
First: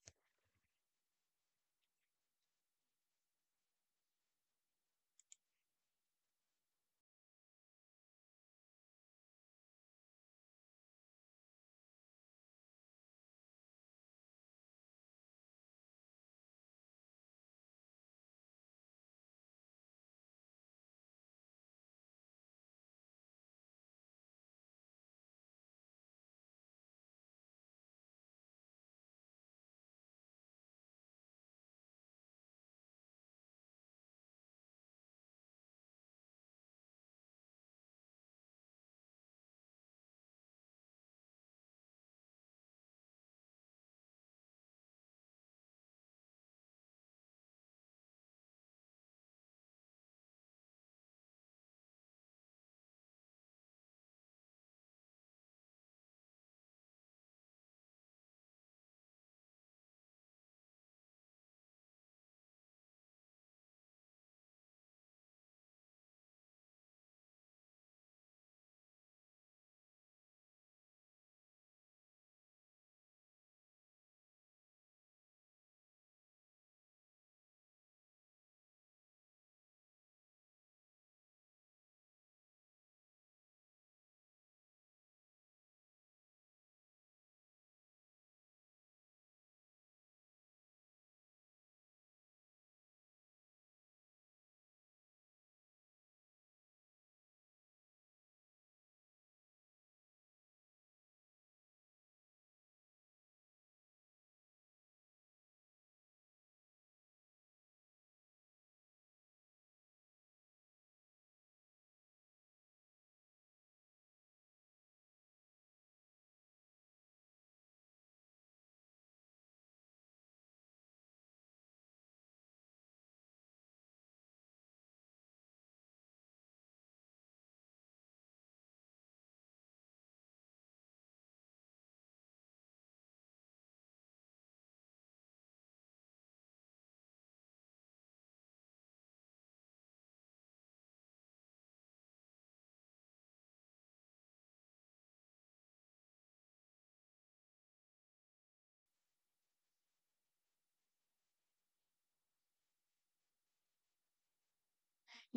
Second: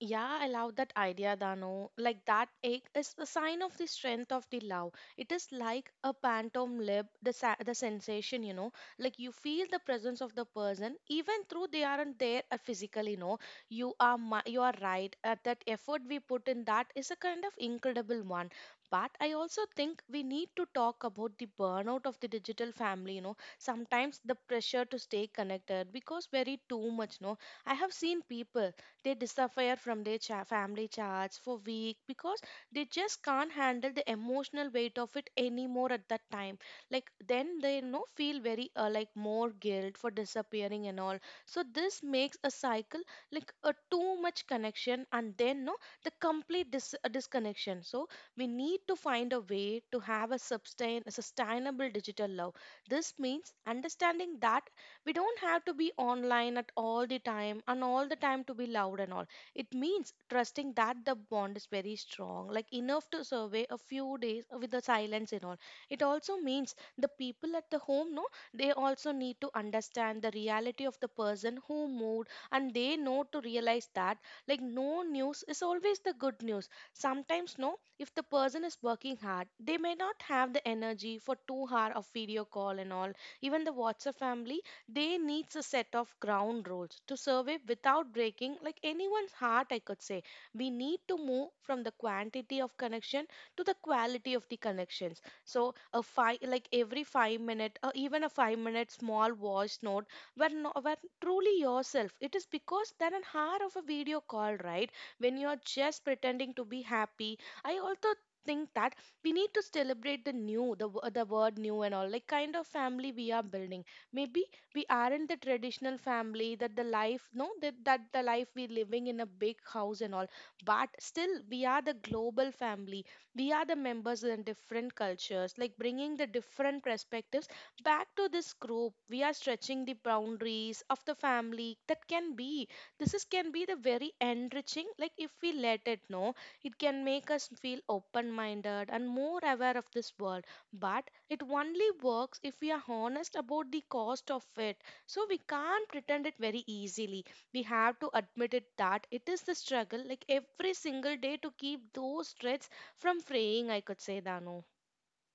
Yeah, I love that idea, Dano. Like that ache is a sign of the strength of the love. It is like a phantom lip, the sa- the sensation, you know. Like you feel the presence of the person, even though they aren't there, uh, physically. No, you are mi- you are right. Uh, that effort we put in, that is a kind of incredible one. But I also think we need to talk about the burnout of the digital family. You know, sometimes the pressure to stay connected because very too much. No, I have seen people, they disappear from their cha- family charts for week because they just can't handle the emotional weight of it anymore at that time. Like then they, you know, feel very, uh, like more guilt for disappearing and all. So this makes a cycle, like a too much connection and then, no, the complete dis- uh, disconnection So we need to find a way to have a sustain a sustainable digital love. This means understanding that we don't have to be online at all the time and all the time to be loud and all. It means trusting that the bond is very strong like enough to survey a few days with the silence and all. It also means the people at the home, no, they also need to understand the reality of the person who moved, and they know to realize that, like, no news is always the good news sometimes, no, if the person is working hard, they may not have the energy for two hour of video call and all. Even the WhatsApp family, they needs a set of ground rules to survive without breaking like anyone's heart, I could say. We need to move from the quantity of connection to the quality of the connections. So a five, like every five minute or even a five minute small voice note were, no, were truly yourself, it is because than an hour of a video call, right, when you're just pretending to be happy. I also think that we need to celebrate the new the, wo- the word new and all, like kind of family we are building. Maybe we aren't the traditional family, that the life, no, that, that the life we living in a big house and all, but still we are the global family. We are the members in different cultures, like bringing the different perspectives back to this group. We are stretching the boundaries of the family that can be. This is can be the very enriching, like if we let it know. It can make us feel open minded and more aware of this world. But it only works if we are honest about the cost of it. So we can't pretend it very easily. We have to admit it that it is the struggle, like every single day, to keep those threads from fraying, I could say, Dano.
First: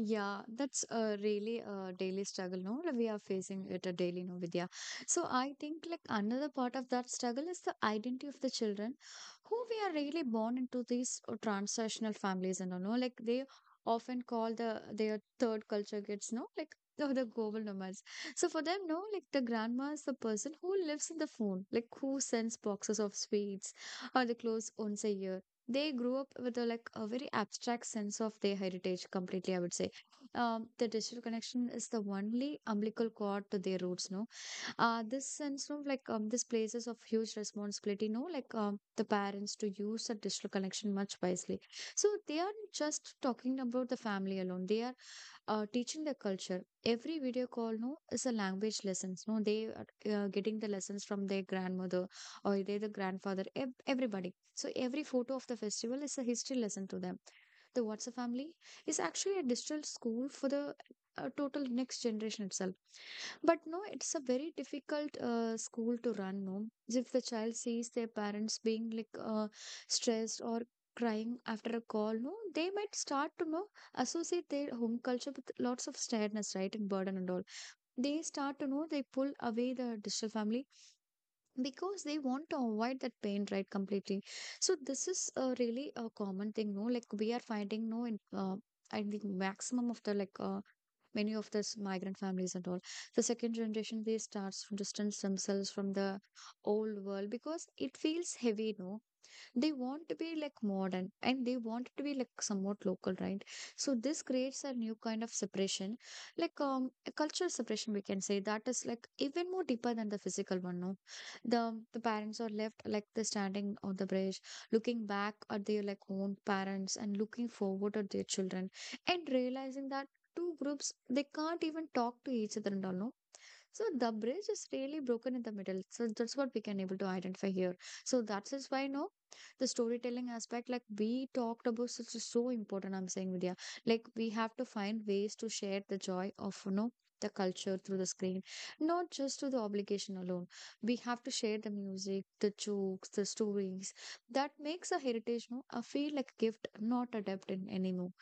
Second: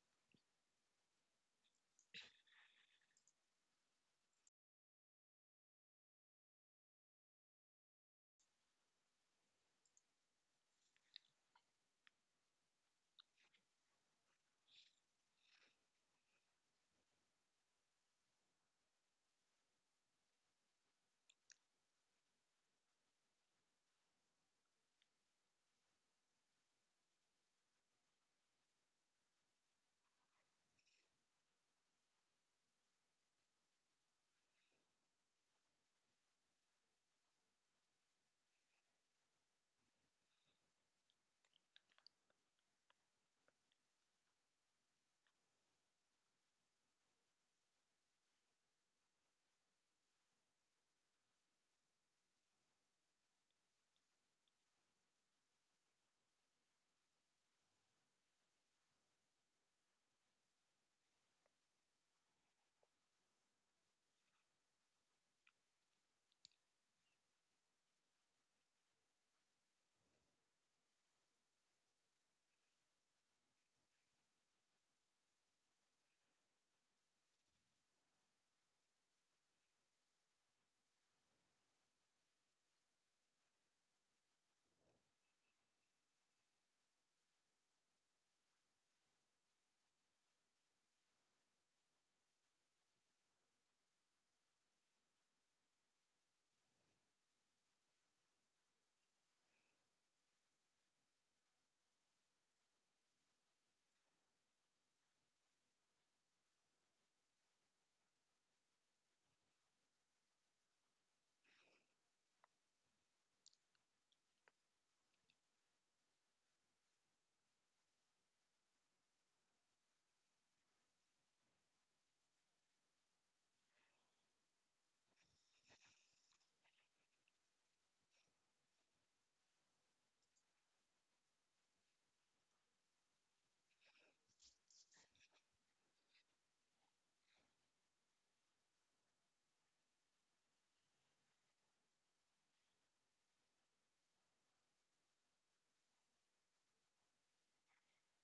Yeah, that's a really a daily struggle, no? Like, we are facing it a daily, no, Vidya. So I think like another part of that struggle is the identity of the children who we are really born into these uh, transnational families and all, no? Like they often call the their third culture kids, no? Like [LAUGHS] the, the global nomads. So for them, no, like the grandma is the person who lives in the phone, like who sends boxes of sweets or the clothes once a year. They grew up with a like a very abstract sense of their heritage completely, I would say. Um, the digital connection is the only umbilical cord to their roots, no. Uh, this sense of like, um, this places of huge responsibility, no, like, um, the parents to use the digital connection much wisely. So they are just talking about the family alone, they are uh, teaching the culture. Every video call, no, is a language lessons. No, they are uh, getting the lessons from their grandmother or they the grandfather. ev- Everybody. So every photo of the festival is a history lesson to them. The What's a Family is actually a digital school for the uh, total next generation itself. But no, it's a very difficult uh, school to run, no? If the child sees their parents being like uh, stressed or crying after a call, no, they might start to know associate their home culture with lots of sadness, right, and burden and all. They start to know they pull away the digital family because they want to avoid that pain, right, completely. So this is uh, really a common thing, no? Like we are finding, no, in, uh, I think maximum of the like, uh, many of this migrant families and all, the second generation they starts to distance themselves from the old world because it feels heavy, no. They want to be like modern and they want to be like somewhat local, right? So this creates a new kind of separation, like, um a cultural separation we can say, that is like even more deeper than the physical one, no. the the parents are left like the standing on the bridge, looking back at their like own parents and looking forward at their children, and realizing that two groups they can't even talk to each other and all, no. So the bridge is really broken in the middle. So that's what we can able to identify here. So that is why, no, the storytelling aspect, like we talked about, such is so important. I'm saying, Vidya, like we have to find ways to share the joy of, you know, the culture through the screen, not just through the obligation alone. We have to share the music, the jokes, the stories. That makes a heritage, no, a feel like a gift, not a debt in anymore.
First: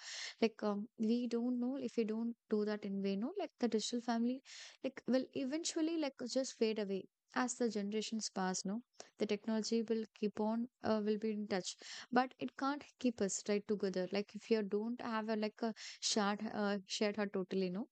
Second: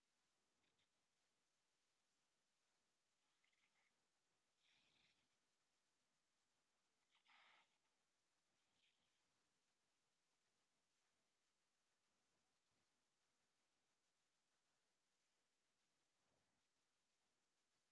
Like, um, we don't know if we don't do that in way, no, like the digital family like will eventually like just fade away as the generations pass, no. The technology will keep on, uh, will be in touch, but it can't keep us right together, like if you don't have a like a shared uh, shared heart totally, no.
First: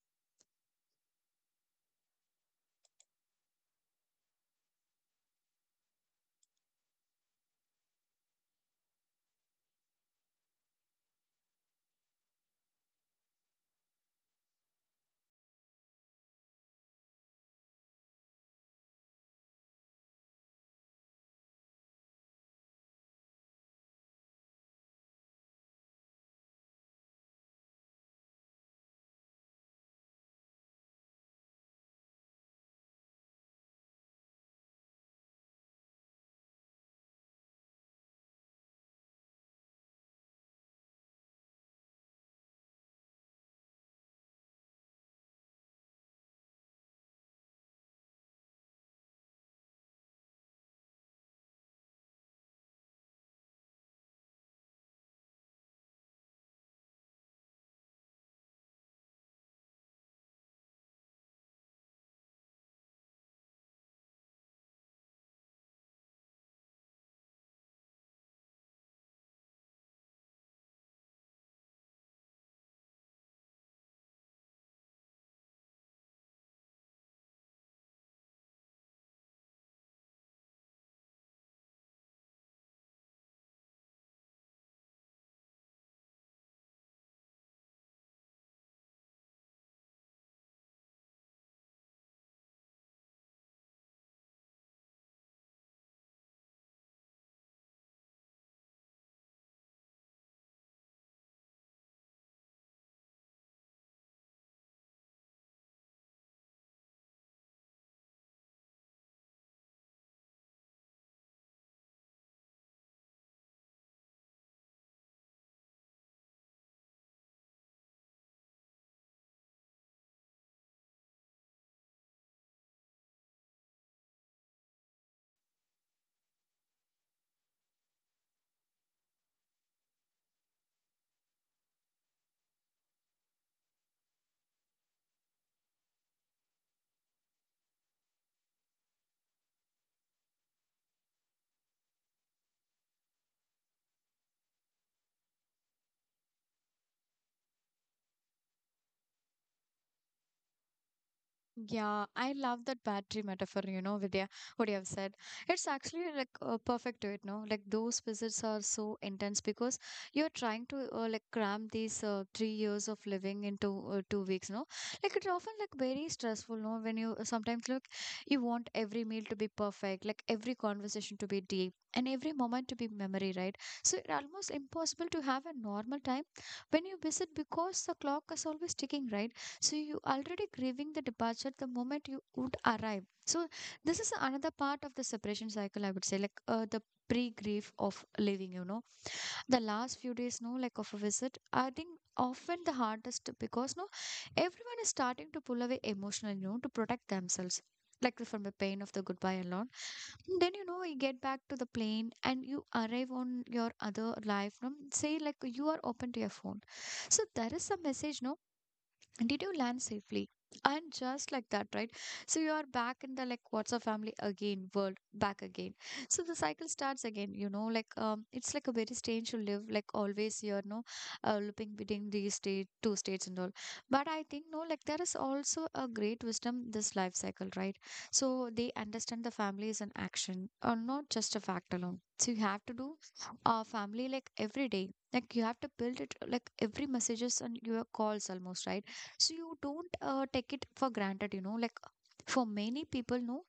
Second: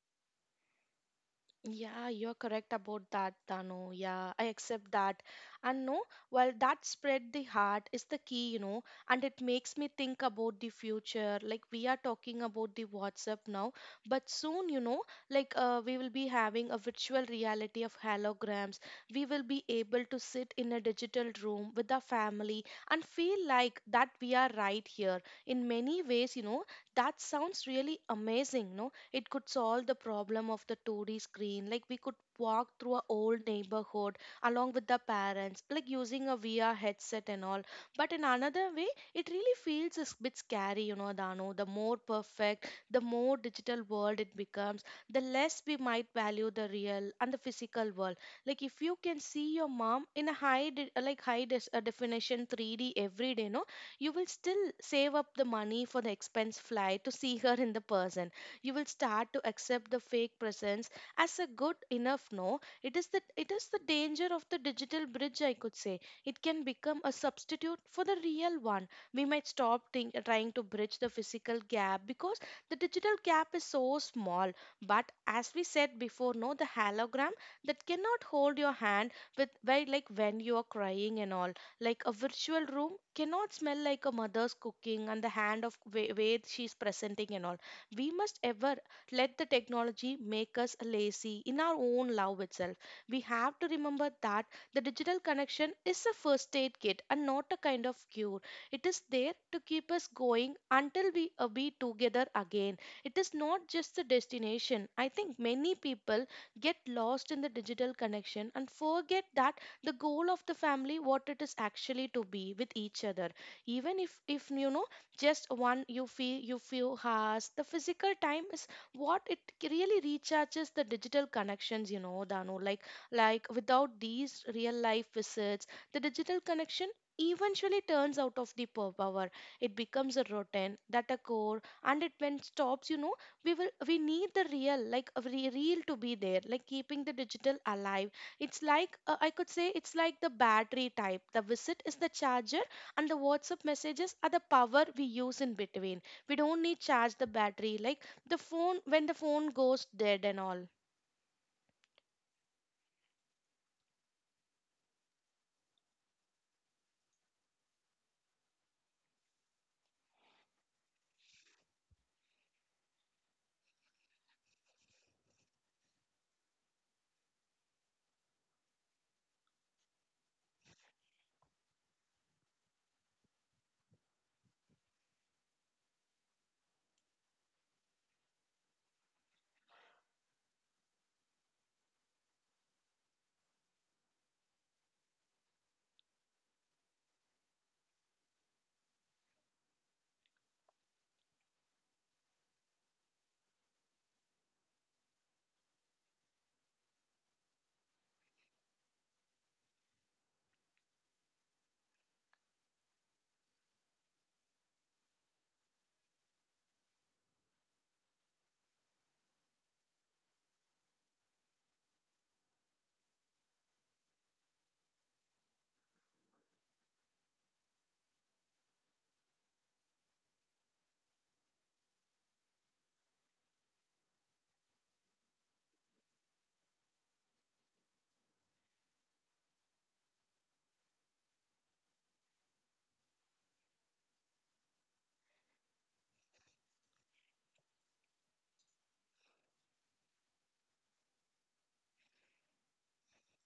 Yeah, you're correct about that, Dano. Yeah, I accept that. And no, well, that spread the heart is the key, you know, and it makes me think about the future. Like, we are talking about the WhatsApp now, but soon, you know, like, uh, we will be having a virtual reality of holograms. We will be able to sit in a digital room with our family and feel like that we are right here. In many ways, you know, that sounds really amazing, no? It could solve the problem of the two D screen. Like we could walk through a old neighborhood along with the parents, like using a V R headset and all. But in another way, it really feels a bit scary, you know, Dano. The more perfect, the more digital world it becomes, the less we might value the real and the physical world. Like if you can see your mom in a high, de- like high des- uh, definition three D every day, no, you will still save up the money for the expense flight to see her in the person. You will start to accept the fake presence as a good enough, no, it is the it is the danger of the digital bridge, I could say. It can become a substitute for the real one. We might stop think, trying to bridge the physical gap because the digital gap is so small. But as we said before, no, the hologram, that cannot hold your hand with by, like, when you are crying and all. Like a virtual room cannot smell like a mother's cooking and the hand of way, way she's presenting and all. We must ever let the technology make us lazy in our own love itself. We have to remember that the digital connection is a first aid kit and not a kind of cure. It is there to keep us going until we uh, be together again. It is not just the destination. I think many people get lost in the digital connection and forget that the goal of the family what it is actually to be with each other, even if if you know, just one you feel you few has the physical time is what it really recharges the digital connections, you know, Dano. like like without these real life visits, the digital connection eventually turns out of the pow- power. It becomes a routine that a core, and it when stops, you know, we will we need the real, like a re- real to be there, like keeping the digital alive. It's like, uh, I could say, it's like the battery type, the visit is the charger, and the WhatsApp messages are the power we use in between. We don't need charge the battery, like the phone, when the phone goes dead and all.
Yeah, I love that battery metaphor, you know, Vidya, what you have said. It's actually like uh, perfect to it, no? Like those visits are so intense because you're trying to, uh, like cram these uh, three years of living into uh, two weeks, no? Like it's often like very stressful, no? When you sometimes look, you want every meal to be perfect, like every conversation to be deep and every moment to be memory, right? So it's almost impossible to have a normal time when you visit because the clock is always ticking, right? So you already grieving the departure the moment you would arrive. So this is another part of the separation cycle, I would say, like, uh, the pre-grief of leaving, you know. The last few days, no, like of a visit, I think often the hardest because, no, everyone is starting to pull away emotionally, you know, to protect themselves. Like from the pain of the goodbye and all. And then you know you get back to the plane and you arrive on your other life. No? Say like you are open to your phone. So there is some message, no? Did you land safely? And just like that, right? So you are back in the like what's a family again world back again. So the cycle starts again, you know. Like, um it's like a very strange to live like always you're, no, uh, looping between these state two states and all. But I think, no, like there is also a great wisdom this life cycle, right? So they understand the family is an action or not just a fact alone. So you have to do a family like every day, like you have to build it like every messages and your calls almost, right? So you don't uh, take it for granted, you know. Like for many people, no,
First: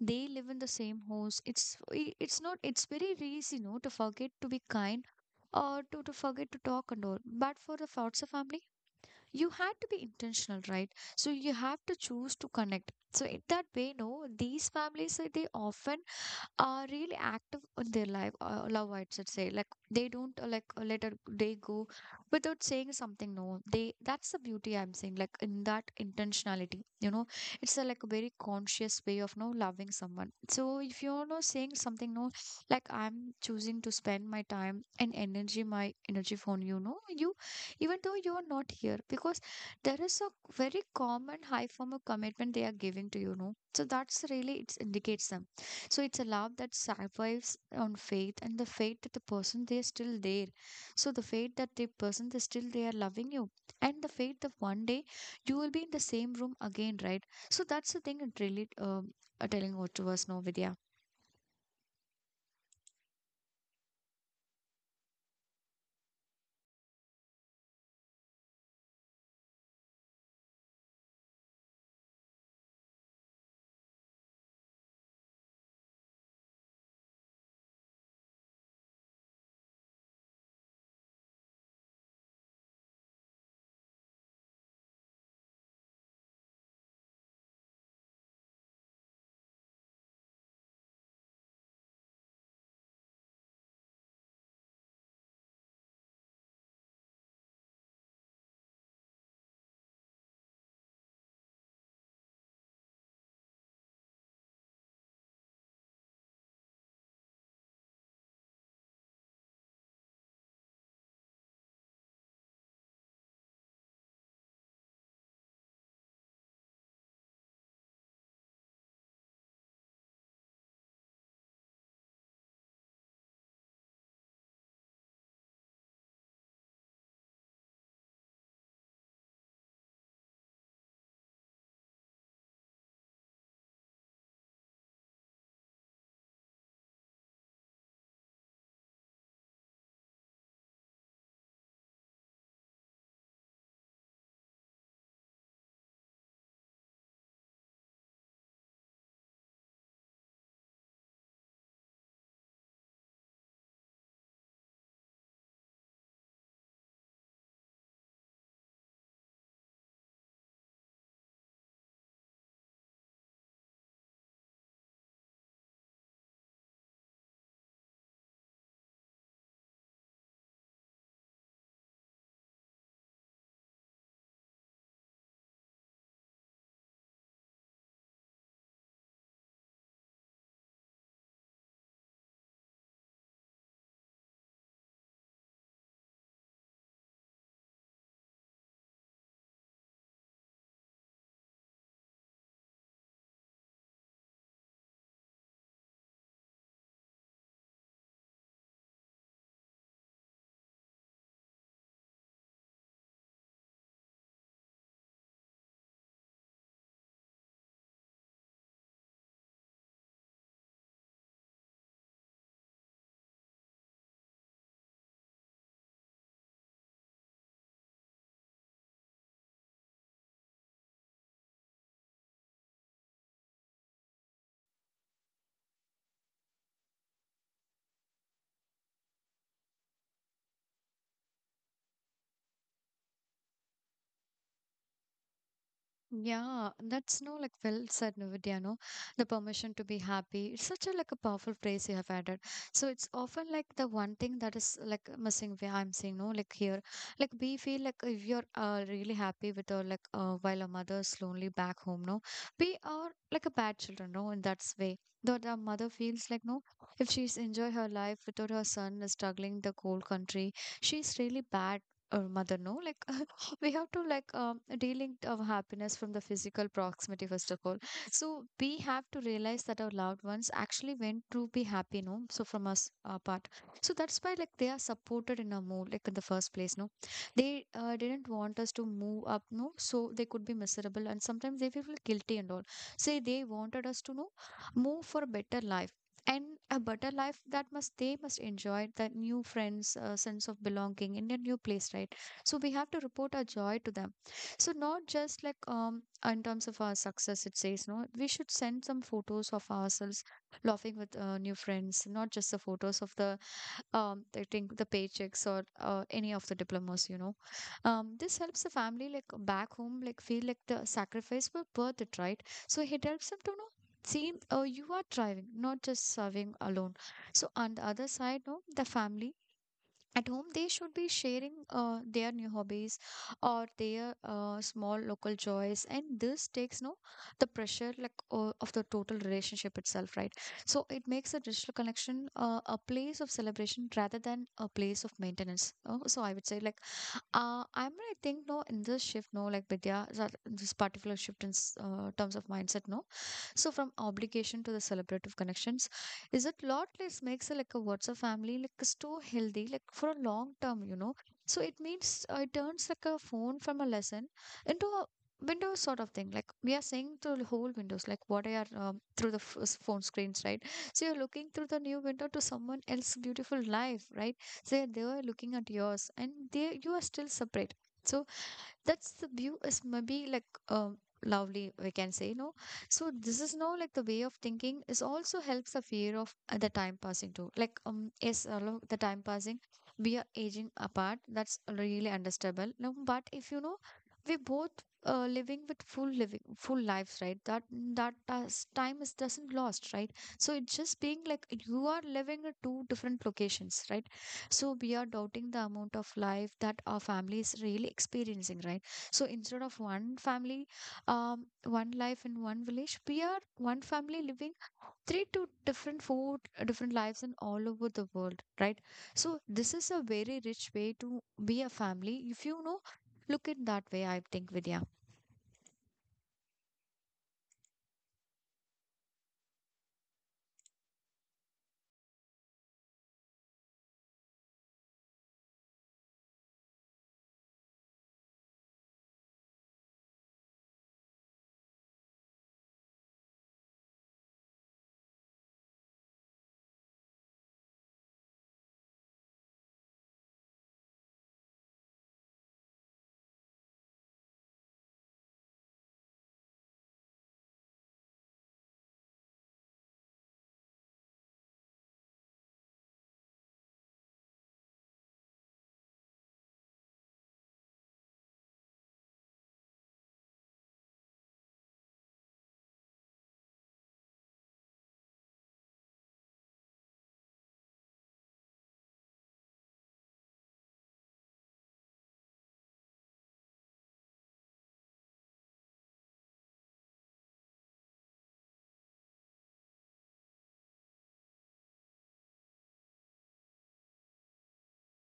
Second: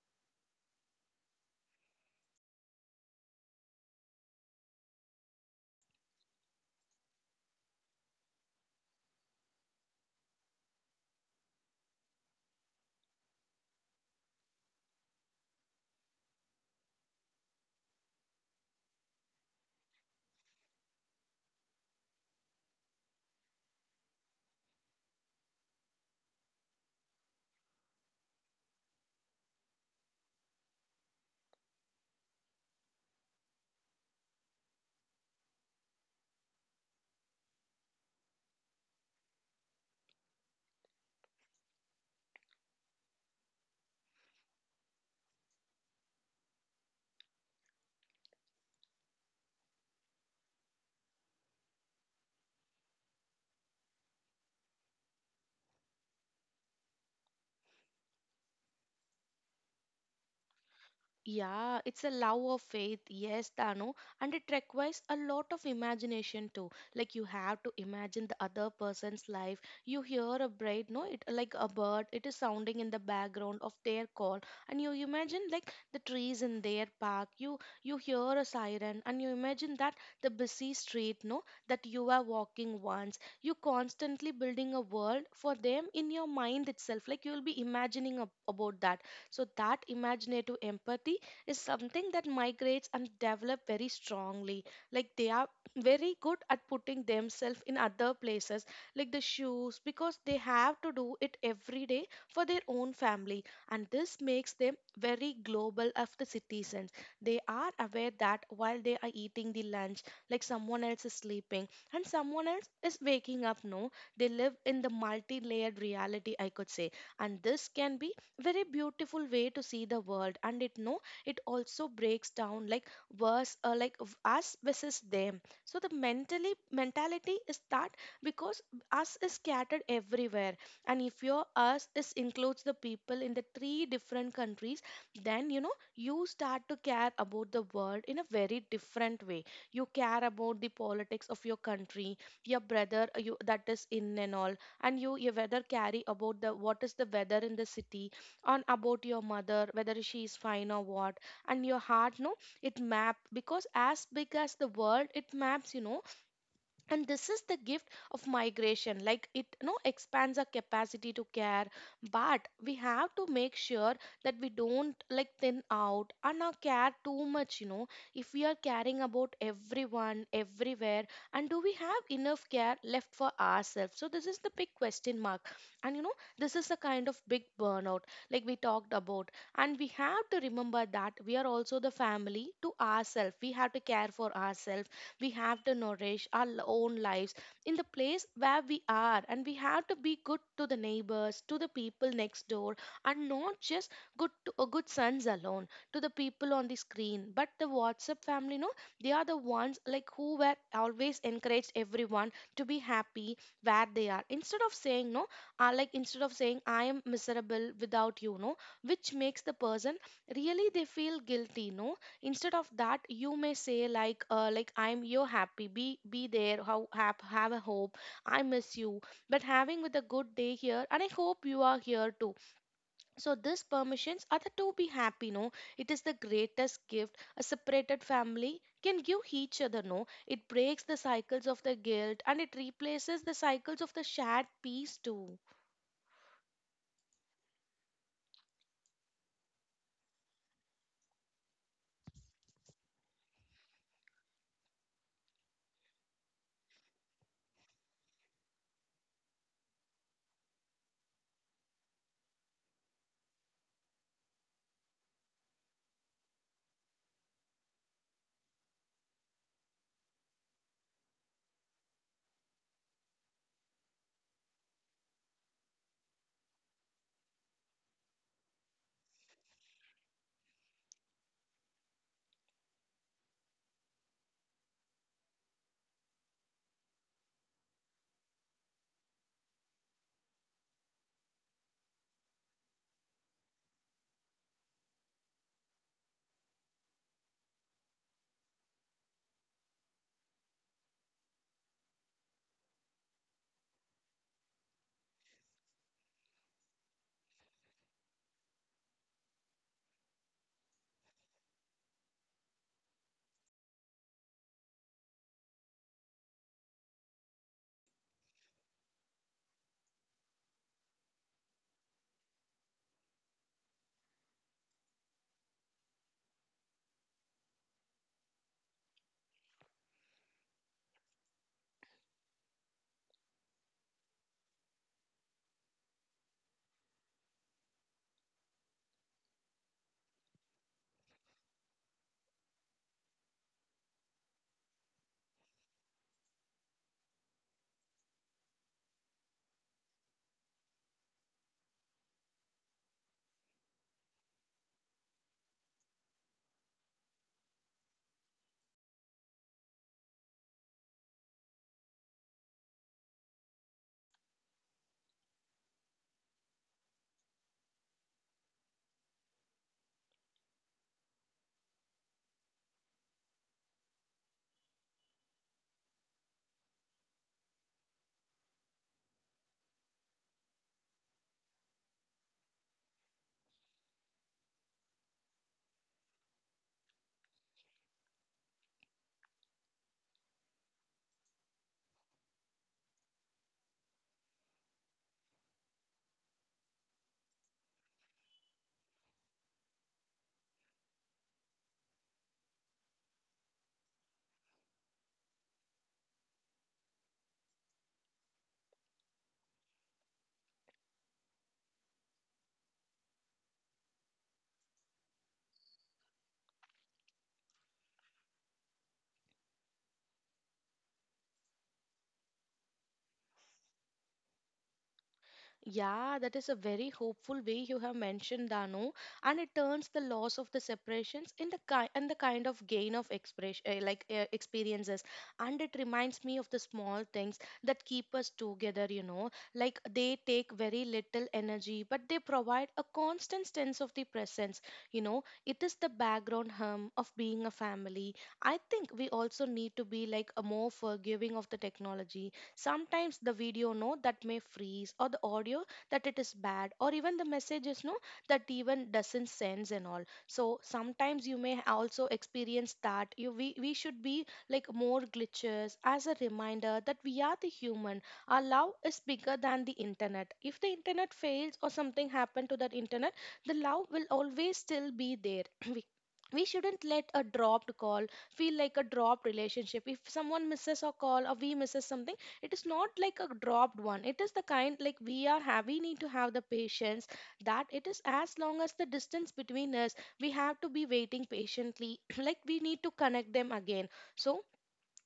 they live in the same house, it's i- it's not it's very easy, no, to forget to be kind or to, to forget to talk and all. But for the foster family you had to be intentional, right? So you have to choose to connect. So in that way, no, these families, uh, they often are really active in their life, uh, love, I should say. Like they don't, uh, like, uh, let a day go without saying something. No, they that's the beauty I'm saying. Like in that intentionality, you know, it's a, like a very conscious way of, no, loving someone. So if you're not saying something, no, like I'm choosing to spend my time and energy, my energy for you, know, you, even though you are not here, because there is a very common high form of commitment they are giving to you, know. So that's really it indicates them. So it's a love that survives on faith, and the faith that the person they are still there. So the faith that the person they still they are loving you. And the faith that one day you will be in the same room again, right? So that's the thing it really, um, uh, telling what to us now, Vidya.
Yeah, it's a love of faith, yes, Dano, and it requires a lot of imagination too. Like you have to imagine the other person's life. You hear a bird, no, it like a bird, it is sounding in the background of their call, and you imagine like the trees in their park. You you hear a siren, and you imagine that the busy street, no, that you are walking once. You constantly building a world for them in your mind itself. Like you'll be imagining ab- about that, so that imaginative empathy is something that migrates and develop very strongly. Like they are very good at putting themselves in other places, like the shoes, because they have to do it every day for their own family. And this makes them very global of the citizens. They are aware that while they are eating the lunch, like someone else is sleeping and someone else is waking up, no? They live in the multi layered reality, I could say. And this can be very beautiful way to see the world and it no it also breaks down like verse uh, like v- us versus them. So the mentally mentality is that because us is scattered everywhere, and if your us is includes the people in the three different countries, then you know you start to care about the world in a very different way. You care about the politics of your country, your brother uh, you that is in and all. And you, you whether carry about the what is the weather in the city on about your mother whether she is fine or what. And your heart no, it map because as big as the world it maps, you know. And this is the gift of migration, like it you know expands our capacity to care. But we have to make sure that we don't like thin out and our care too much, you know. If we are caring about everyone everywhere, and do we have enough care left for ourselves? So this is the big question mark. And you know this is a kind of big burnout, like we talked about. And we have to remember that we are also the family to ourselves. We have to care for ourselves. We have to nourish our l- own lives in the place where we are, and we have to be good to the neighbors, to the people next door. And not just good to uh, good sons alone, to the people on the screen but the WhatsApp family, no. They are the ones like who were always encouraged everyone to be happy where they are, instead of saying no, uh, like instead of saying I am miserable without you, no, which makes the person really they feel guilty, no. Instead of that you may say like uh, like I'm you're happy, be be there, how have, have a hope. I miss you, but having with a good day here, and I hope you are here too. So this permissions are the to be happy, no. It is the greatest gift a separated family can give each other, no. It breaks the cycles of the guilt, and it replaces the cycles of the shared peace too.
Yeah, that's no like well said, Navitya, no? The permission to be happy. It's such a like a powerful phrase you have added. So it's often like the one thing that is like missing where I'm saying, no, like here. Like we feel like if you're uh, really happy with our like, uh, while our mother's lonely back home, no, we are like a bad children, no, in that way. Though the mother feels like, no, if she's enjoy her life without her son is struggling the cold country, she's really bad or mother, no, like [LAUGHS] we have to like, um delink our happiness from the physical proximity first of all. So we have to realize that our loved ones actually went to be happy, no, so from us, uh, part. So that's why like they are supported in a mood like in the first place, no. They, uh, didn't want us to move up, no, so they could be miserable and sometimes they feel guilty and all. Say they wanted us to know move for a better life, and a better life that must they must enjoy that new friends, uh, sense of belonging in a new place, right? So we have to report our joy to them. So not just like, um in terms of our success, it says, no, we should send some photos of ourselves laughing with, uh, new friends, not just the photos of the, um, I the paychecks or, uh, any of the diplomas, you know. Um, this helps the family like back home like feel like the sacrifice was worth it, right? So it helps them to know see, uh, you are thriving, not just serving alone. So on the other side, no, the family at home, they should be sharing uh, their new hobbies or their uh, small local joys, and this takes, no, the pressure like, uh, of the total relationship itself, right? So it makes a digital connection, uh, a place of celebration rather than a place of maintenance. Uh, so I would say like, uh, I'm I think, no, in this shift, no, like Vidya that- this particular shift in s- uh, terms of mindset, no, so from obligation to the celebrative connections, is it lot less makes a, like a WhatsApp family like is too healthy like for a long term, you know. So it means, uh, it turns like a phone from a lesson into a Windows sort of thing. Like we are seeing through the whole Windows, like what I are um, through the f- s- phone screens, right? So you're looking through the new window to someone else's beautiful life, right? So they are looking at yours, and they you are still separate. So that's the view is maybe like uh, lovely, we can say, no. So this is now like the way of thinking is also helps the fear of uh, the time passing too, like um yes, along the time passing we are aging apart. That's really understandable, no, but if you know we both uh, living with full living full lives, right? That that does, time is doesn't lost, right? So it's just being like you are living at two different locations, right? So we are doubting the amount of life that our family is really experiencing, right? So instead of one family, um, one life in one village, we are one family living three to different four uh, different lives in all over the world, right? So this is a very rich way to be a family if you know, look at that way, I think, Vidya.
Yeah, that is a very hopeful way you have mentioned, Dano, and it turns the loss of the separations in the kind and the kind of gain of expression, uh, like uh, experiences, and it reminds me of the small things that keep us together. You know, like they take very little energy, but they provide a constant sense of the presence. You know, it is the background hum of being a family. I think we also need to be like a more forgiving of the technology. Sometimes the video note that may freeze, or the audio that it is bad, or even the messages, no, that even doesn't sense and all. So sometimes you may also experience that you we, we should be like more glitches as a reminder that we are the human. Our love is bigger than the internet. If the internet fails or something happened to that internet, the love will always still be there. [CLEARS THROAT] we we shouldn't let a dropped call feel like a dropped relationship. If someone misses a call or we misses something, it is not like a dropped one. It is the kind like we are have we need to have the patience, that it is as long as the distance between us, we have to be waiting patiently. [CLEARS THROAT] Like we need to connect them again. So,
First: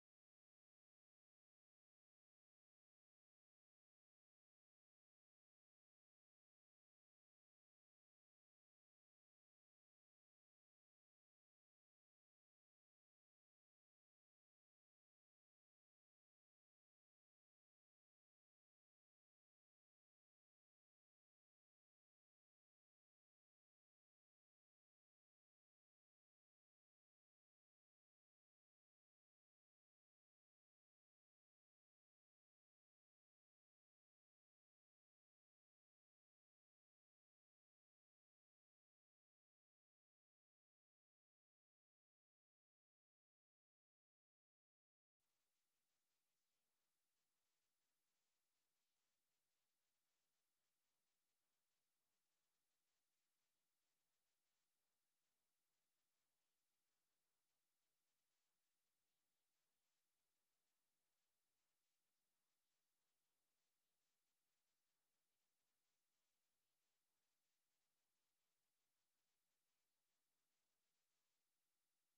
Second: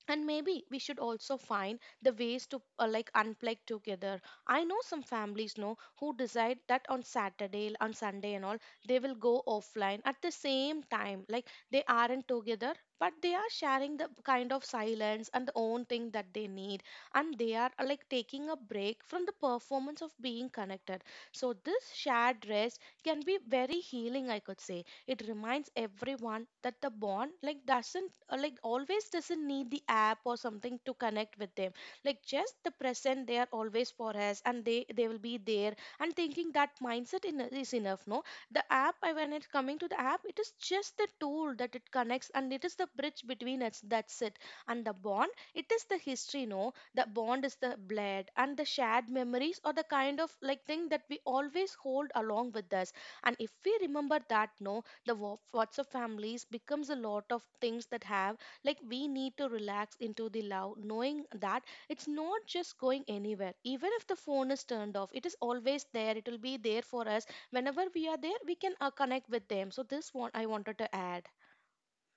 and maybe we should also find the ways to uh, like unplug together. I know some families know who decide that on Saturday on Sunday and all, they will go offline at the same time. Like they aren't together, but they are sharing the kind of silence and the own thing that they need. And they are uh, like taking a break from the performance of being connected. So this shared rest can be very healing, I could say. It reminds everyone that the bond like doesn't uh, like always doesn't need the app or something to connect with them. Like just the present, they are always for us, and they they will be there. And thinking that mindset in, is enough, no. The app I- when it's coming to the app, it is just the tool that it connects, and it is the bridge between us, that's it. And the bond, it is the history, no. The bond is the blood and the shared memories, or the kind of like thing that we always hold along with us. And if we remember that, no, the wa- WhatsApp families becomes a lot of things that have, like we need to relax into the love, knowing that it's not just going anywhere. Even if the phone is turned off, it is always there. It will be there for us whenever we are there. We can uh, connect with them. So this one I wanted to add.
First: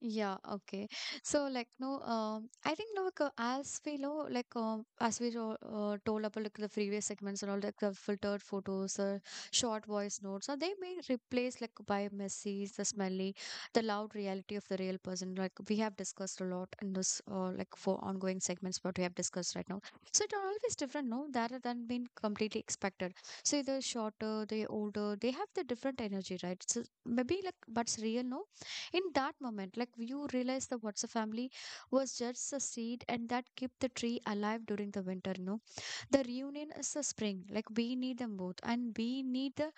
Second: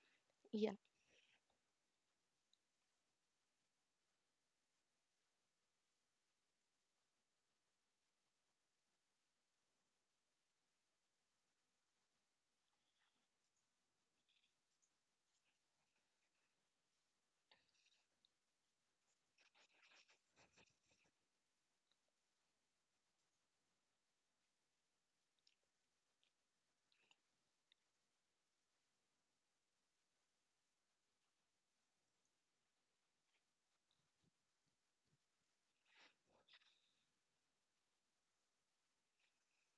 Yeah,
Yeah,
okay. So like, no, um, I think, no, like, uh, as we know, like um, as we to- uh, told about like the previous segments and all, like the filtered photos, uh, short voice notes, or they may replace like by messy, the smelly, the loud reality of the real person. Like we have discussed a lot in this, uh, like for ongoing segments, what we have discussed right now. So it are always different, no, that are than being completely expected. So they shorter, they older, they have the different energy, right? So maybe like, but it's real, no, in that moment like you realize the what's a family was just a seed and that kept the tree alive during the winter you know The reunion is the spring, like we need them both, and we need the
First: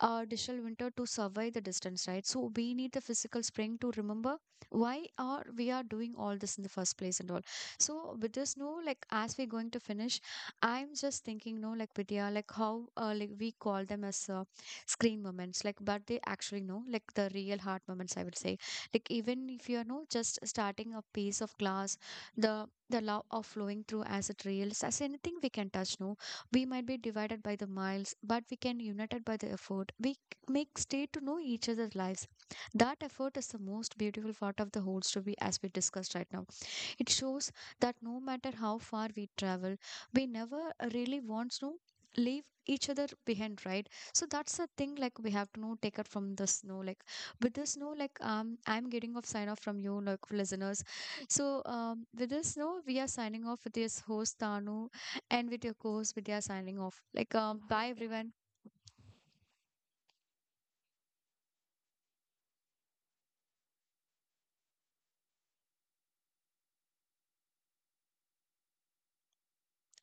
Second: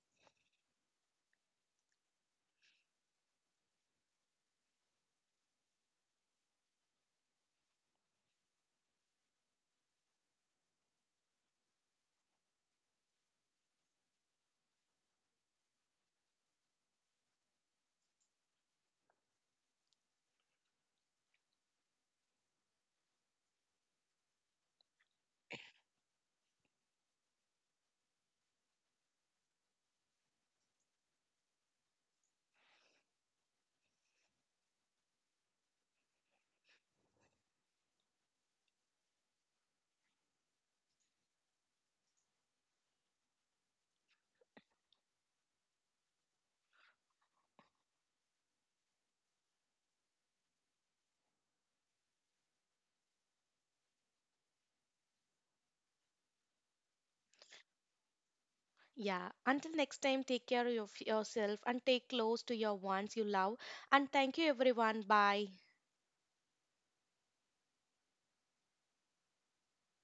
uh, digital winter to survive the distance, right? So we need the physical spring to remember why are we are doing all this in the first place and all. So with this, no, like, as we're going to finish, I'm just thinking, no, like, Vidya, like how uh, like we call them as uh, screen moments, like, but they actually know like the real heart moments, I would say. Like, even if you're no just starting a piece of glass, the the love of flowing through as it reels as anything we can touch, no. We might be divided by the miles, but we can united by the effort we c- make stay to know each other's lives. That effort is the most beautiful part of the whole story, as we discussed right now. It shows that no matter how far we travel, we never really want to leave each other behind, right? So that's the thing, like we have to know take it from the snow, like with the snow, like um I'm getting off sign off from you, like listeners. So um with the snow, we are signing off with this host Tanu and with your co-host Vidya, signing off, like, um bye, everyone.
yeah. Until next time, take care of yourself and take close to your ones you love. And thank you, everyone. Bye.